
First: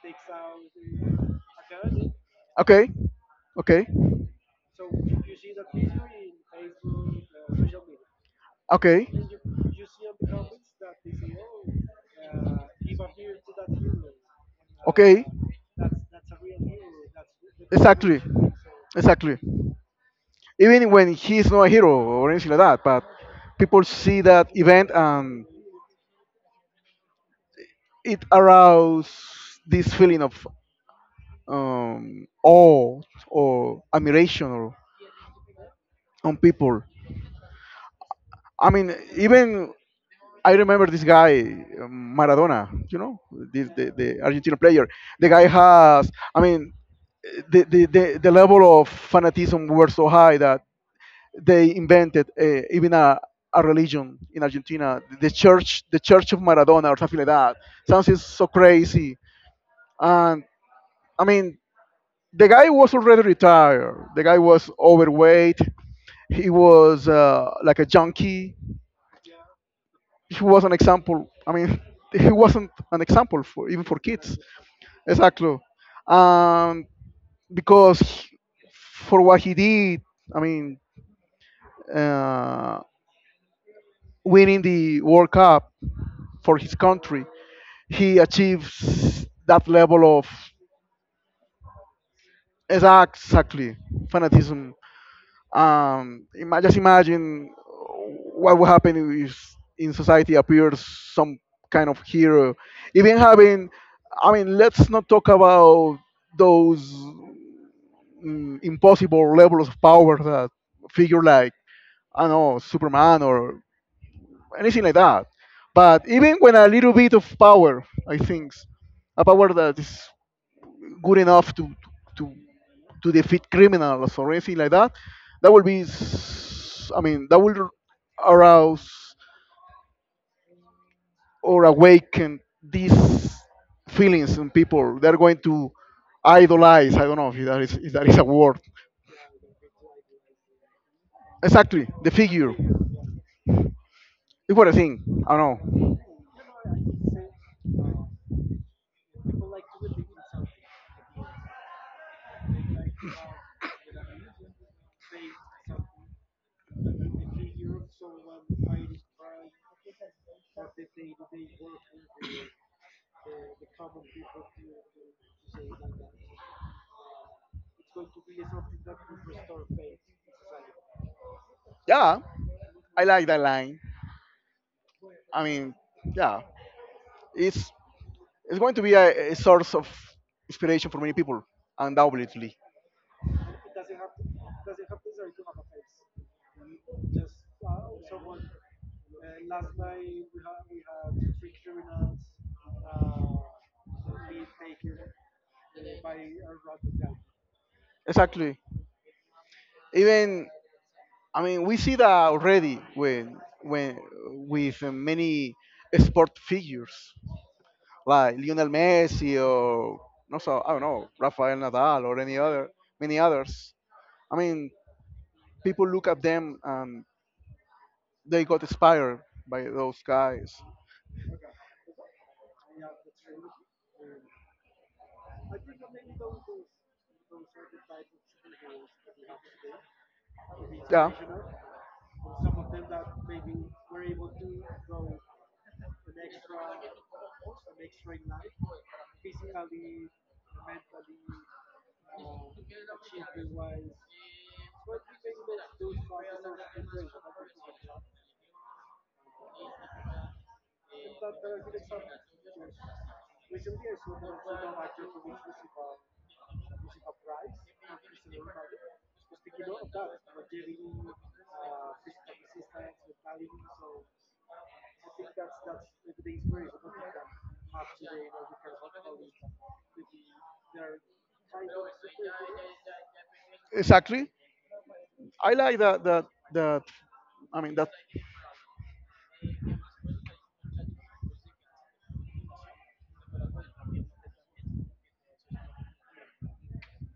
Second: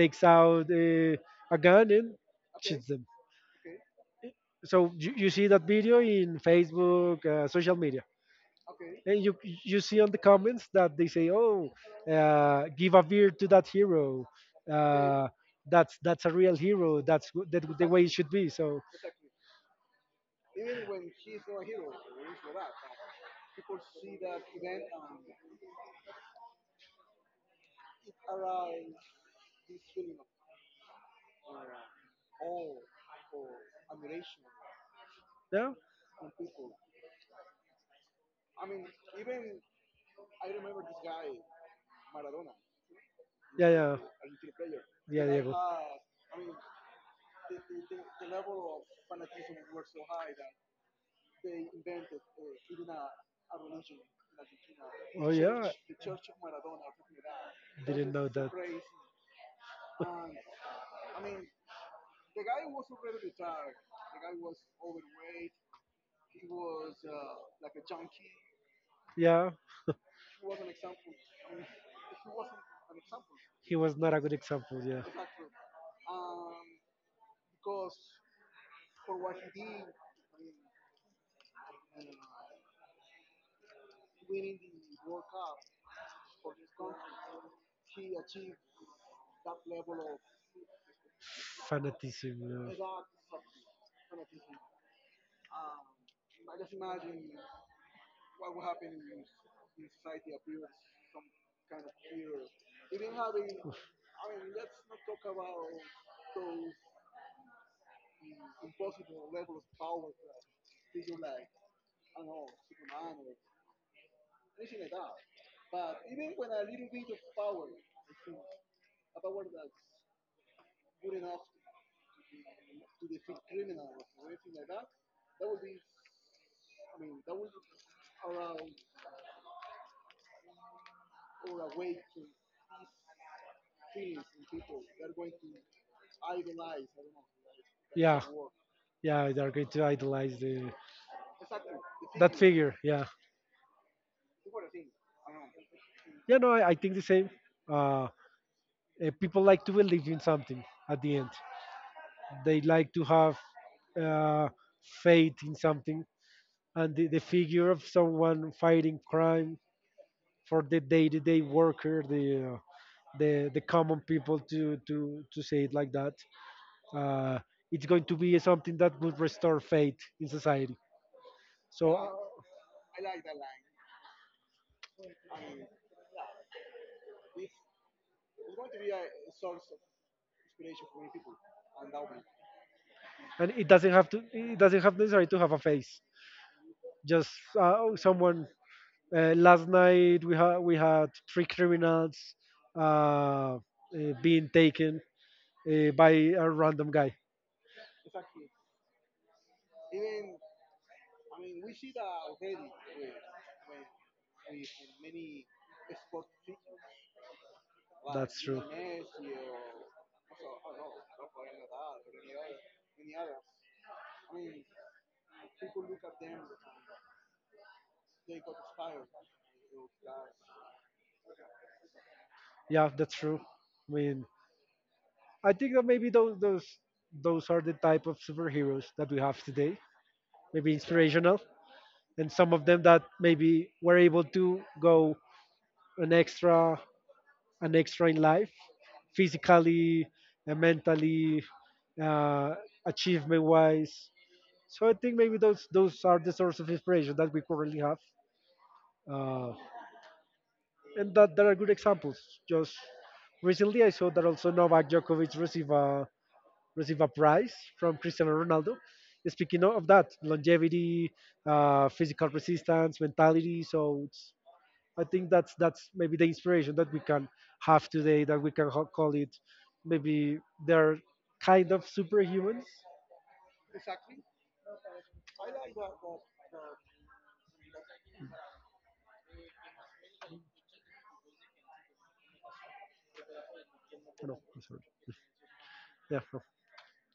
Speaker 1: takes out uh, a gun and shoots
Speaker 2: Okay,
Speaker 1: them.
Speaker 2: okay,
Speaker 1: So you, you see that video in Facebook, uh, social media,
Speaker 2: okay.
Speaker 1: and you you see on the comments that they say, "Oh, uh, give a beer to that hero.
Speaker 2: Okay.
Speaker 1: Uh, that's that's a real hero. That's w- that, the way it
Speaker 2: Exactly.
Speaker 1: should be." So
Speaker 2: Exactly. Even when he's not a hero or anything like that, but people see that event and it aroused this feeling of um, awe or admiration or,
Speaker 1: yeah,
Speaker 2: on people. I mean, even I remember this guy, um, Maradona. You know,
Speaker 1: yeah,
Speaker 2: this, the
Speaker 1: yeah,
Speaker 2: the Argentine player.
Speaker 1: yeah,
Speaker 2: The guy
Speaker 1: Diego.
Speaker 2: has. I mean, the the, the, the level of fanatism were so high that they invented uh, even a, a religion in Argentina,
Speaker 1: Oh
Speaker 2: the
Speaker 1: yeah,
Speaker 2: church, the Church of Maradona, or something like that. Sounds
Speaker 1: didn't
Speaker 2: is
Speaker 1: know
Speaker 2: so
Speaker 1: that.
Speaker 2: crazy. And I mean, the guy was already retired. The guy was overweight. He was uh, like a junkie.
Speaker 1: Yeah.
Speaker 2: He was an example. I mean, he wasn't an example for
Speaker 1: He
Speaker 2: even
Speaker 1: was
Speaker 2: for
Speaker 1: not a good
Speaker 2: kids.
Speaker 1: example, yeah.
Speaker 2: Exactly. And because he- for what he did, I mean, uh, winning the World Cup for his country, he achieves that level of
Speaker 1: Fanaticism.
Speaker 2: exactly fanatism. Um, ima- just imagine what would happen if in society appears some kind of hero. Even having, I mean, let's not talk about those mm, impossible levels of power that figure like, I don't know, Superman or anything like that. But even when a little bit of power, I think, a power that is good enough to to to defeat criminals or anything like that, that will be, s- I mean, that will arouse or awaken these feelings in people. They're going to idolize. I don't know if that is if that is
Speaker 1: Yeah. Yeah,
Speaker 2: a word.
Speaker 1: yeah, they're going to idolize the,
Speaker 2: Exactly, the
Speaker 1: that
Speaker 2: figure.
Speaker 1: figure, yeah.
Speaker 2: It's what I think. I don't
Speaker 1: Yeah, no, I, I think the same.
Speaker 2: know.
Speaker 1: Uh, eh, people like to believe in something at the end. They like to have uh, faith in something, and the, the figure of someone fighting crime for the day-to-day worker, the uh, the the common people to to to say it like that. Uh, it's going to be something that would restore faith in society. So, uh,
Speaker 2: Yeah, I like that line. I mean, yeah, it's it's going to be a, a source of inspiration for many people, undoubtedly.
Speaker 1: and it doesn't have to. It doesn't have necessarily to have a face. Just uh, someone. Uh, last night we had we had three criminals, uh, uh, being taken uh, by a random guy.
Speaker 2: Exactly. Even I mean, we see that already when when with uh, many sport figures like
Speaker 1: That's true.
Speaker 2: Lionel Messi or no, so I don't know, Rafael Nadal or any other, many others. I mean, people look at them and they got inspired by those guys.
Speaker 1: Yeah, that's true. I mean, I think that maybe those those those are the type of superheroes that we have today. Maybe inspirational, and some of them that maybe were able to go an extra, an extra in life, physically and mentally, uh, achievement wise. So I think maybe those those are the source of inspiration that we currently have, uh, and that there are good examples. Just recently, I saw that also Novak Djokovic received a receive a prize from Cristiano Ronaldo. Speaking of that, longevity, uh, physical resistance, mentality. So it's, I think that's that's maybe the inspiration that we can have today. That we can ho- call it maybe they're kind of superhumans.
Speaker 2: See it? Exactly. I like that. That. That. I mean that.
Speaker 1: Oh, no, I'm sorry. Yeah, no,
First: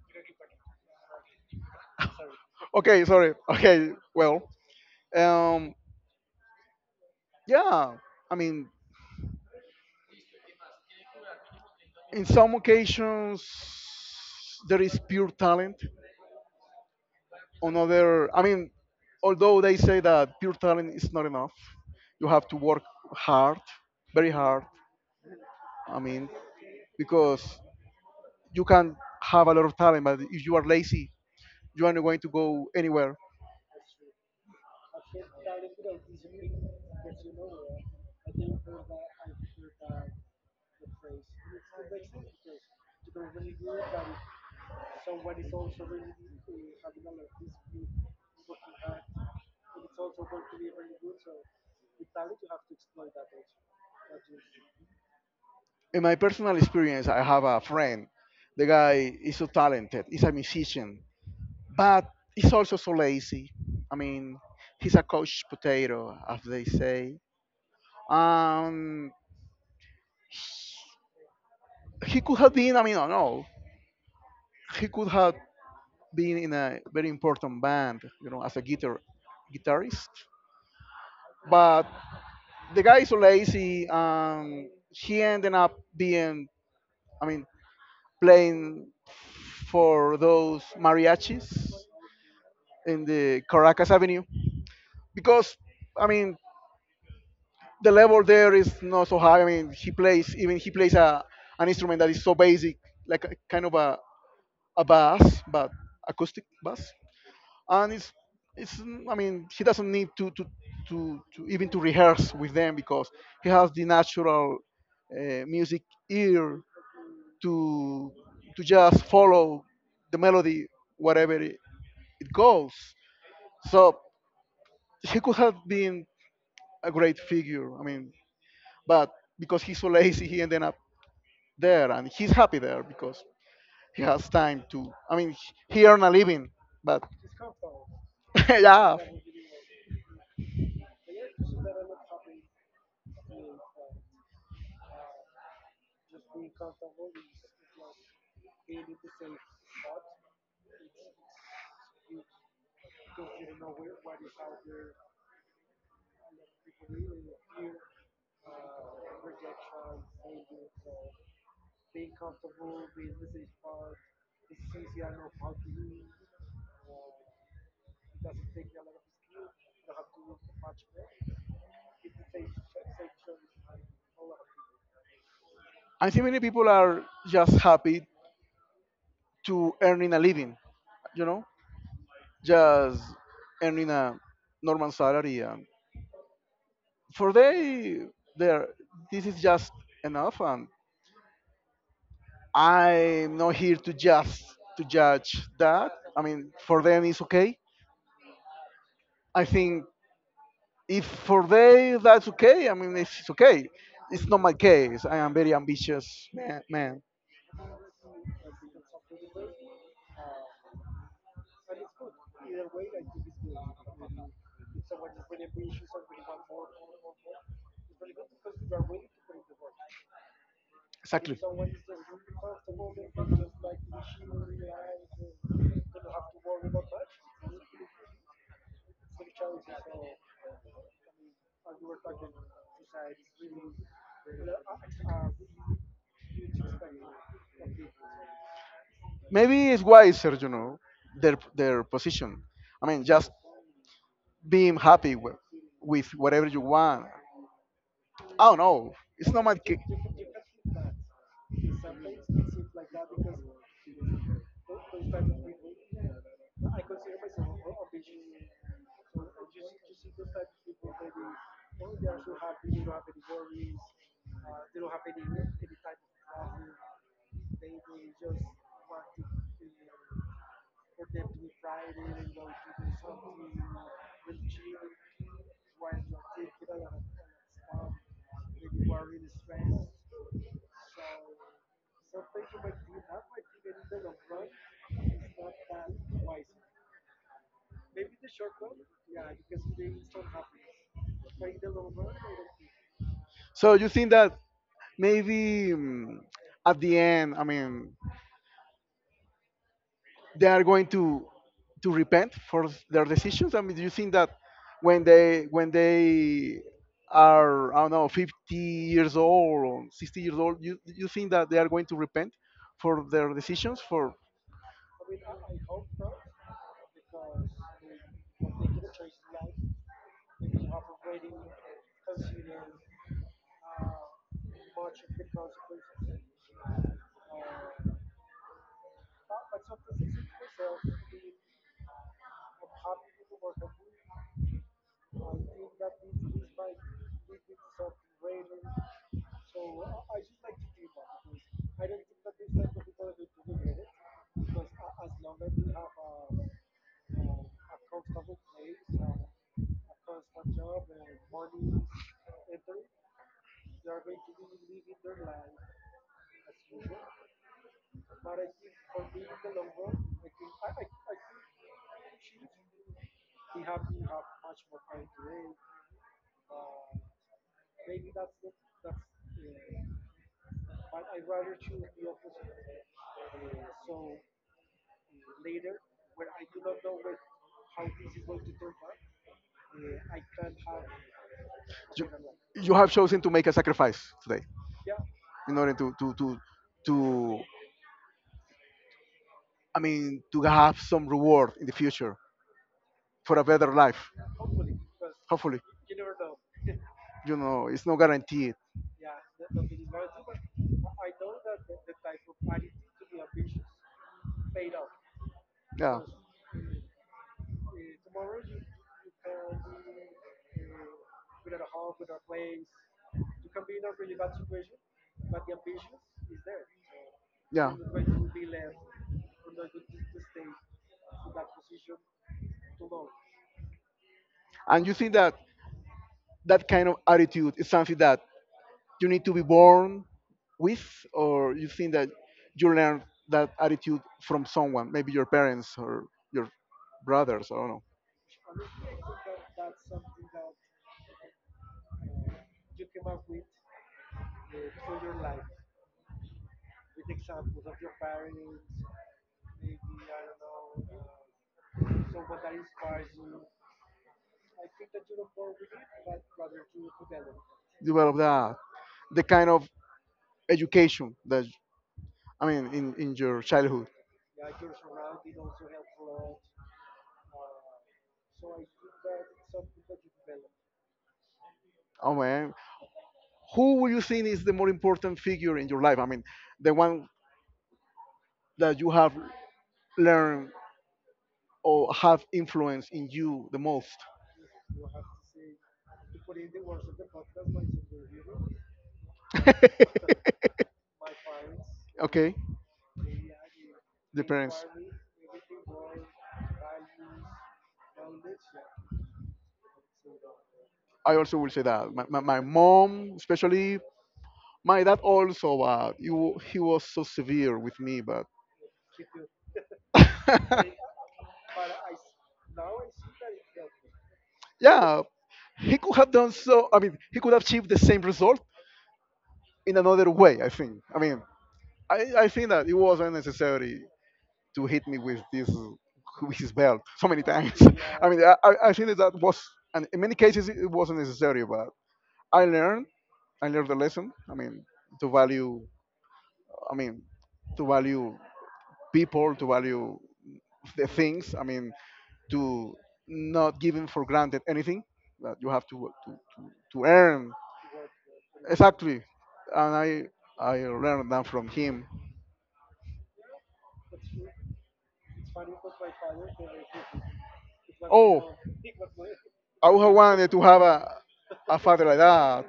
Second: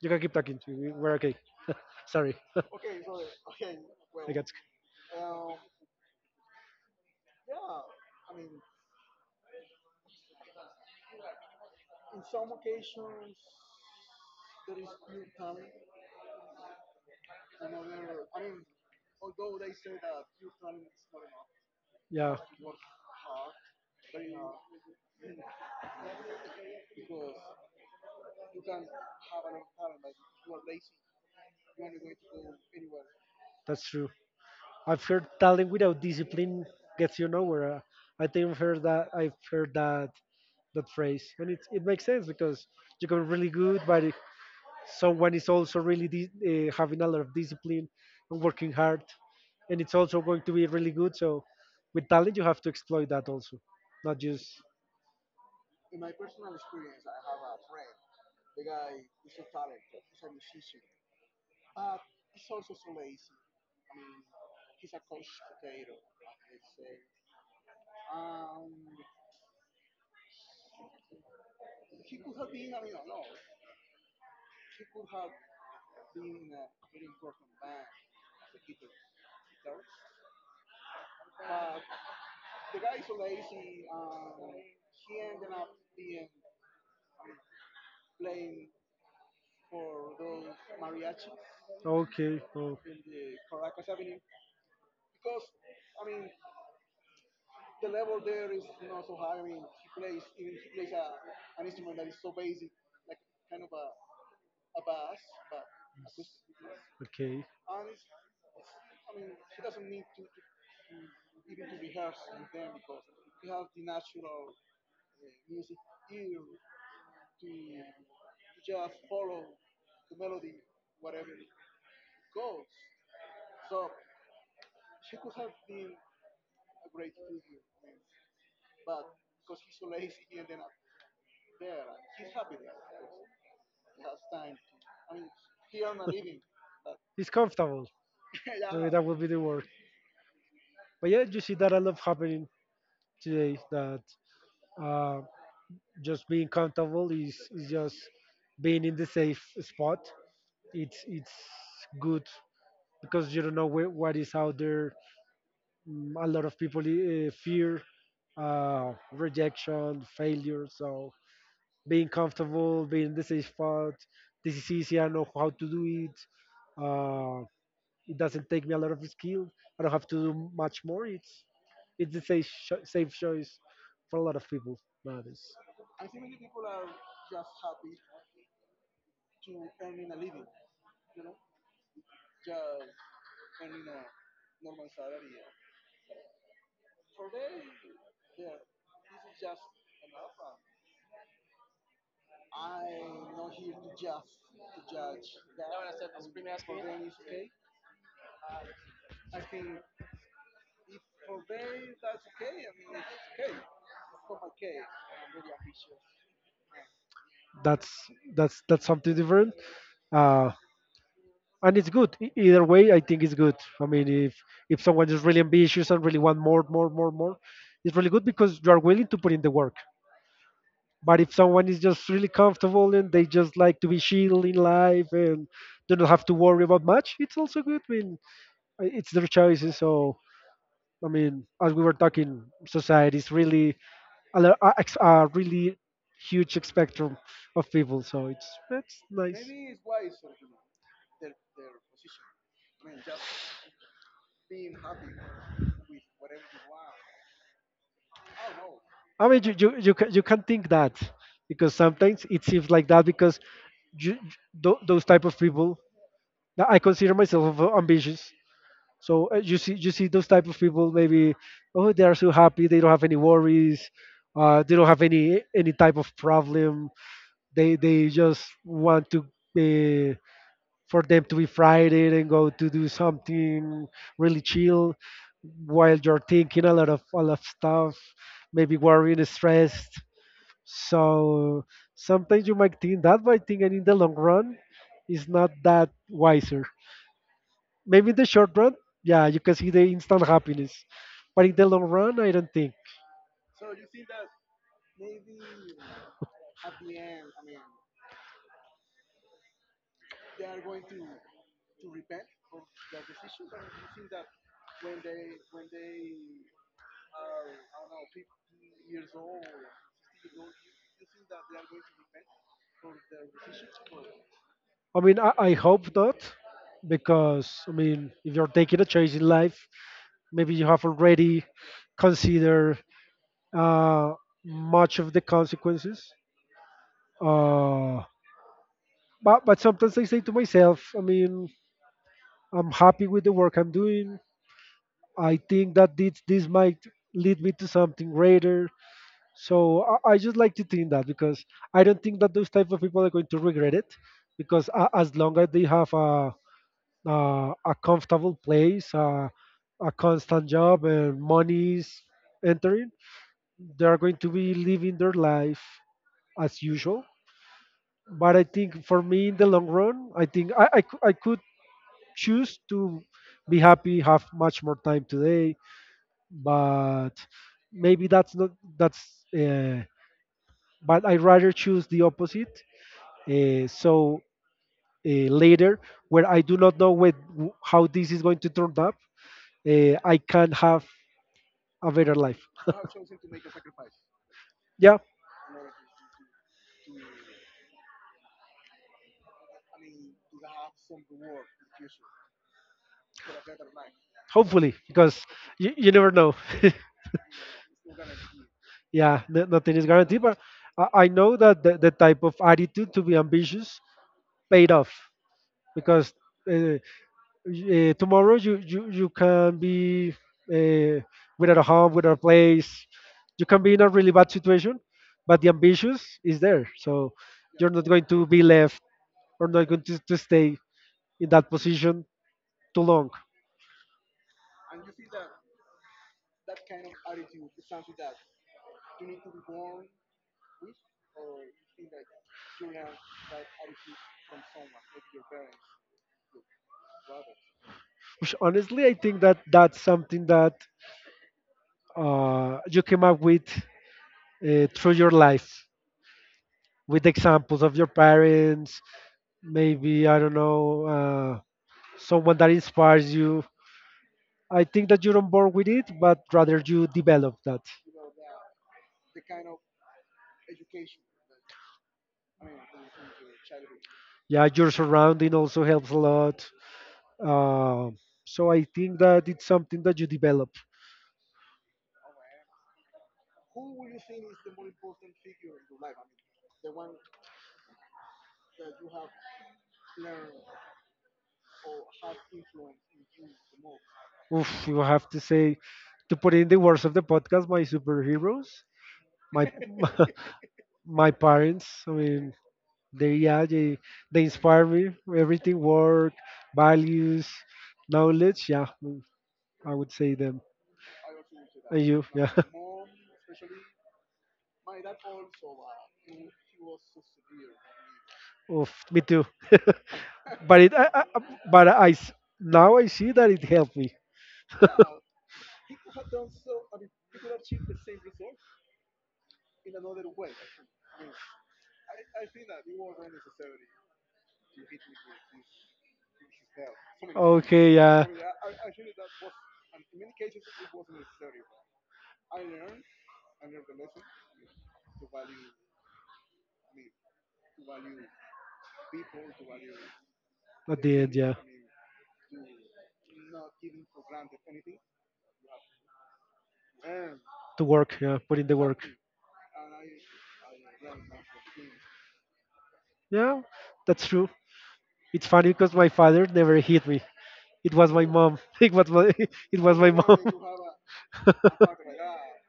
Speaker 1: you can keep talking. we- We're okay. Sorry.
Speaker 2: Okay. Sorry. Okay.
Speaker 1: I
Speaker 2: Well.
Speaker 1: got sc-
Speaker 2: Um. Yeah. I mean. In some occasions there is pure talent on other, I mean, although they say that pure talent is not enough, you
Speaker 1: yeah,
Speaker 2: have to work hard, very hard, I mean, because you can have a lot of talent, but if you are lazy you aren't going to go anywhere.
Speaker 1: that's true. I've heard talent without discipline gets you nowhere. Uh, I think I've heard that I've heard that that phrase, and it it makes sense because you can be really good, but if someone is also really di- uh, having a lot of discipline and working hard, and it's also going to be really good. So with talent, you have to exploit that also, not just
Speaker 2: In my personal experience, I have a friend, the guy is so talented, he's a musician, but he's also so lazy, I mean, he's a couch potato as they say. Um, he could have been, I mean, I don't know, he could have been in a very important band, you know, as a guitar guitarist. But the guy is so lazy. Um, he ended up being, I mean, playing for those mariachis
Speaker 1: okay, oh,
Speaker 2: in the Caracas Avenue, because, I mean, the level there is not so high. I mean, he plays even he plays a an instrument that is so basic, like a, kind of a a bass, but acoustic bass,
Speaker 1: okay,
Speaker 2: and it's it's. mm, I mean, he doesn't need to to to, to even to rehearse with them because he has the natural uh, music ear to to just follow the melody wherever it, it goes. So he could have been a great figure. I mean, but because he's so lazy, he ended up there, and he's happy there because he has time to. I mean, he earned a living, but
Speaker 1: it's comfortable. I
Speaker 2: yeah,
Speaker 1: that would be the word. But yeah, you see that a lot happening today that. Um, just being comfortable is, is just being in the safe spot. It's it's good because you don't know where, what is out there. Mm, a lot of people uh, fear uh, rejection, failure. So being comfortable, being in the safe spot, this is easy, I know how to do it. uh, it doesn't take me a lot of skill. I don't have to do much more. It's it's the safe, cho- safe choice for a lot of people nowadays.
Speaker 2: I think many people are just happy to earning a living, you know, just earning a normal salary. And for they, there, this is just enough. And I'm not here to just to judge that. I mean, for them it's okay. I think if for they that's okay. I mean, it's it's okay. It's not my case. I am very ambitious man. man.
Speaker 1: that's that's that's something different, uh, and it's good. E- either way, I think it's good. I mean, if if someone is really ambitious and really want more more more more, it's really good because you are willing to put in the work. But if
Speaker 2: Exactly.
Speaker 1: someone is just really comfortable and they just like to be chill in life and do not have to worry about much, it's also good. I mean, uh, it's their choices. So I mean, as we were talking, society is really a, lo- a, ex- a really huge spectrum of people. So it's it's nice.
Speaker 2: Maybe it's wiser, you know, their their position. I mean, just being happy with, with whatever you want. I don't know. It's
Speaker 1: I
Speaker 2: not
Speaker 1: mean, you
Speaker 2: my.
Speaker 1: you you can, you can think that because sometimes it seems like that because you, tho- those type of people, that I consider myself of- uh, ambitious. So uh, you see, you see those type of people maybe, oh, they are so
Speaker 2: ca-
Speaker 1: happy, they don't have any worries, uh, they don't have any any type of problem. They they just want to. For them to be Friday and go to do something really chill while you're thinking a lot of, a lot of stuff, maybe worrying, and stressed. So sometimes you might think that, but I think in the long run, it's not that wiser. Maybe in the short run, yeah, you can see the instant happiness, but in the long run, I don't think.
Speaker 2: So you think that maybe mm, at the end, I mean, they are going to to repent for their decisions. I mean, do you think that when they when they are, I don't know, fifty years old or sixty years old, you you think that they are going to repent for their decisions for?
Speaker 1: I mean, I, I hope not, because I mean, if you're taking a choice in life, maybe you have already considered uh, much of the consequences. Uh, but but sometimes I say to myself, I mean, I'm happy with the work I'm doing. I think that this this might lead me to something greater. So I, I just like to think that because I don't think that those type of people are going to regret it, because a, as long as they have a a, a comfortable place, a, a constant job, and money is entering, they are going to be living their life as usual. But I think for me in the long run, I think I, I, cou- I could choose to be happy, have much more time today, but maybe that's not that's. Uh, but I rather choose the opposite. Uh, so uh, later, where I do not know when, how this is going to turn up, uh, I can have a better life.
Speaker 2: You have chosen to make a sacrifice today
Speaker 1: Yeah,
Speaker 2: in order to to to to I mean to have some reward in the future for a better life.
Speaker 1: hopefully, because
Speaker 2: Hopefully,
Speaker 1: you, you never know.
Speaker 2: you know it's not guaranteed.
Speaker 1: Yeah, no, nothing is guaranteed, but I, I know that the, the type of attitude to be ambitious paid off.
Speaker 2: Yeah,
Speaker 1: Because uh, uh, tomorrow you, you, you can be uh, without a home, without a place. You can be in a really bad situation, but the ambition is there. So you're
Speaker 2: yeah.
Speaker 1: not going to be left or not going to, to stay in that position too long.
Speaker 2: And you think that that kind of attitude is something that you need to be born with, or you think that you learn that attitude from someone, maybe your parents or your brothers, I don't know.
Speaker 1: Which honestly, I think that that's something that uh, you came up with uh, through your life, with examples of your parents, maybe, I don't know, uh, someone that inspires you. I think that you're on board with it, but rather you develop that.
Speaker 2: Develop that, the kind of education that, I mean, in, in your childhood.
Speaker 1: Yeah, your surrounding also helps a lot. Uh, so I think that it's something that you develop.
Speaker 2: Oh man, who would you think is the more important figure in your life? I mean, the one that you have learned or have influence in you the most.
Speaker 1: Oof, you have to say, to put in the words of the podcast, my superheroes, my my parents. I mean,
Speaker 2: Okay,
Speaker 1: they, yeah, they they
Speaker 2: the parents.
Speaker 1: inspire me. Everything, work, values, knowledge. Yeah, I would say them.
Speaker 2: I also will say
Speaker 1: And
Speaker 2: that
Speaker 1: you,
Speaker 2: my, my,
Speaker 1: yeah.
Speaker 2: my mom, especially my dad, also. Uh, he, he was so severe with me, but
Speaker 1: Oof, me too. But it I, I, but I s- now I see that it helped me.
Speaker 2: yeah, he could have done so. I mean, he could have achieved the same result in another way. I think. I mean, I, I think that it was unnecessary to hit me with this with his belt so many times.
Speaker 1: Okay, yeah.
Speaker 2: I mean, I, I I think that, that was, and in many cases, it wasn't necessary. But I learned, I learned the lesson. I mean, to value. I mean, to value people, to value
Speaker 1: At
Speaker 2: the
Speaker 1: the end, yeah.
Speaker 2: things. I mean, to not giving for granted anything that you have to to, to, to earn.
Speaker 1: To work, yeah. Put in the work.
Speaker 2: Exactly, and I I learned that from him.
Speaker 1: Yeah, that's true. It's funny because my father never hit me. It was my
Speaker 2: Oh,
Speaker 1: mom. It was my it
Speaker 2: I
Speaker 1: was
Speaker 2: would
Speaker 1: my
Speaker 2: have
Speaker 1: mom.
Speaker 2: wanted to have a a father like that.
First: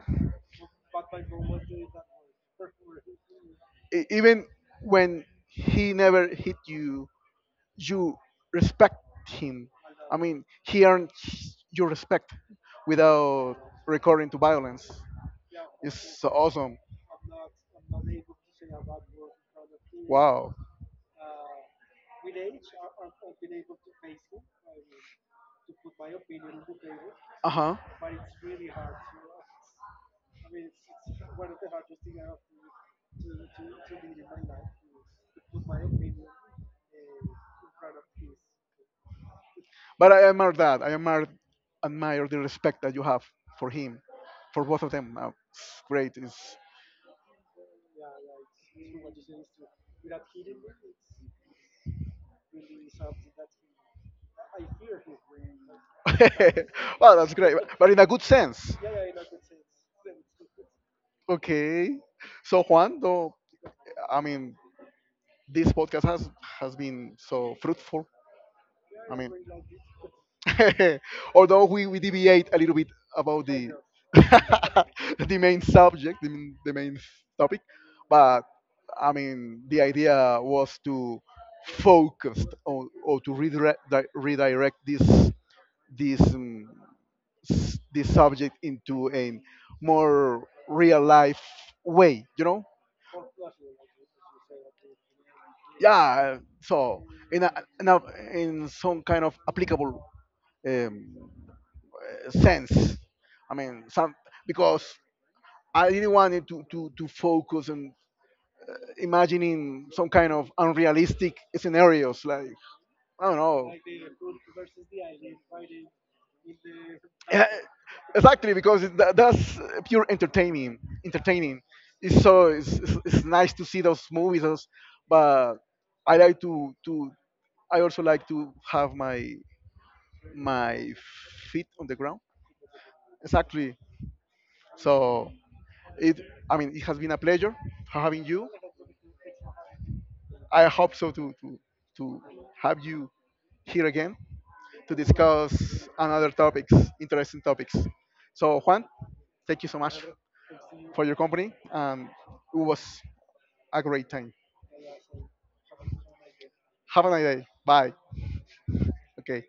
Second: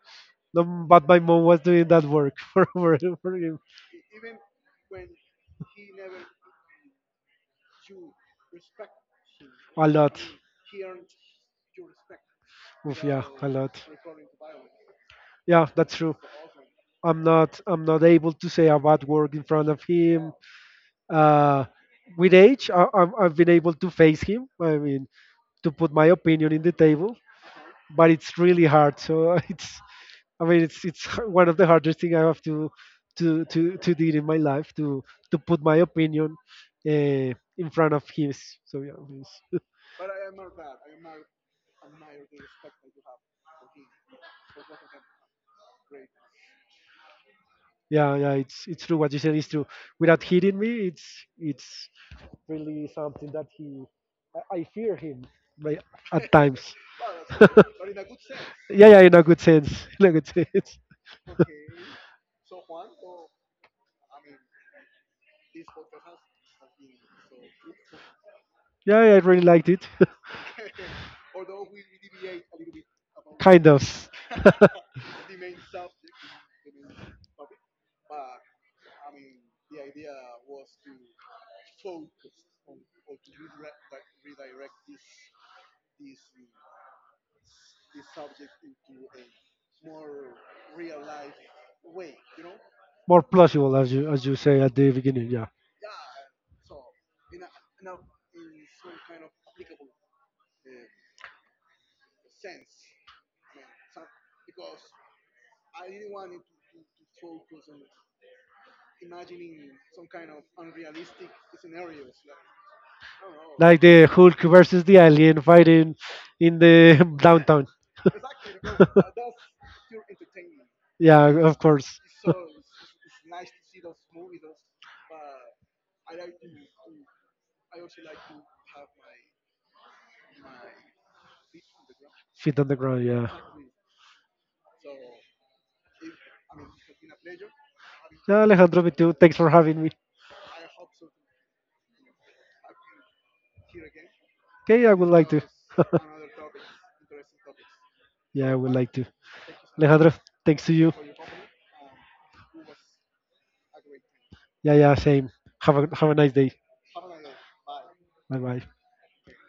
Speaker 1: No, but my mom was doing that work for, for, for him
Speaker 2: E- Even when he never hit you, you respect him.
Speaker 1: a
Speaker 2: I
Speaker 1: lot.
Speaker 2: mean, he earned your respect
Speaker 1: Oof, yeah, a
Speaker 2: without
Speaker 1: lot.
Speaker 2: recurring to violence.
Speaker 1: Yeah, that's true.
Speaker 2: It's awesome.
Speaker 1: I'm not I'm not able to say a bad word in front of him.
Speaker 2: Wow.
Speaker 1: Uh, with age, I, I've, I've been able to face him. I mean, to put my opinion in the table,
Speaker 2: Uh huh.
Speaker 1: but it's really hard. So it's, I mean, it's it's h- one of the hardest thing I have to to to to do in my life to to put my opinion uh, in front of his. So yeah, it's,
Speaker 2: But I admire that. I admire admire the respect that you have for him, for both of them. Uh, It's great. It's
Speaker 1: yeah, yeah. It's it's true. What you said is true. Without hitting me, it's it's really something that he. I, I fear him like, at times.
Speaker 2: well, that's great. But in a good sense.
Speaker 1: Yeah, yeah. In a good sense. In a good sense.
Speaker 2: Okay. So Juan, though, I mean, this podcast has has been so fruitful.
Speaker 1: Yeah, yeah,
Speaker 2: I
Speaker 1: I
Speaker 2: mean.
Speaker 1: really liked it.
Speaker 2: Although we, we deviate a little bit about
Speaker 1: Kind
Speaker 2: the
Speaker 1: of
Speaker 2: the main subject, the, main- the main topic, but I mean the idea was to focus on or to redirect di- redirect this this um, s- this subject into a more real life way, you know?
Speaker 1: more plausible as you as you say at the beginning. Yeah.
Speaker 2: Yeah. So in a, in, a, in some kind of applicable um, sense. I mean, some because I didn't want it to, to, to focus on imagining some kind of unrealistic scenarios. Like I don't know,
Speaker 1: Like the Hulk versus the alien fighting in the
Speaker 2: yeah,
Speaker 1: downtown.
Speaker 2: exactly because it, that's pure entertaining.
Speaker 1: Yeah, of
Speaker 2: Entertaining.
Speaker 1: course.
Speaker 2: It's so it's, it's, it's nice to see those movies, those, but I like to to I also like to have my my feet on the ground.
Speaker 1: Feet on the ground. Yeah.
Speaker 2: Exactly. So it I mean it has been a pleasure having
Speaker 1: Yeah,
Speaker 2: you.
Speaker 1: Alejandro, me too. Thanks for having me.
Speaker 2: I hope so to, to, to have you here again
Speaker 1: Okay, I
Speaker 2: to
Speaker 1: would like to.
Speaker 2: discuss another topics, interesting topics.
Speaker 1: yeah, I
Speaker 2: So
Speaker 1: would
Speaker 2: Juan,
Speaker 1: like to.
Speaker 2: thank you so much
Speaker 1: Alejandro, thanks to you.
Speaker 2: for your company and it was a great time.
Speaker 1: Yeah, yeah, same. Have a have a nice day.
Speaker 2: Have a nice day. Bye.
Speaker 1: Bye bye.
Speaker 2: Okay.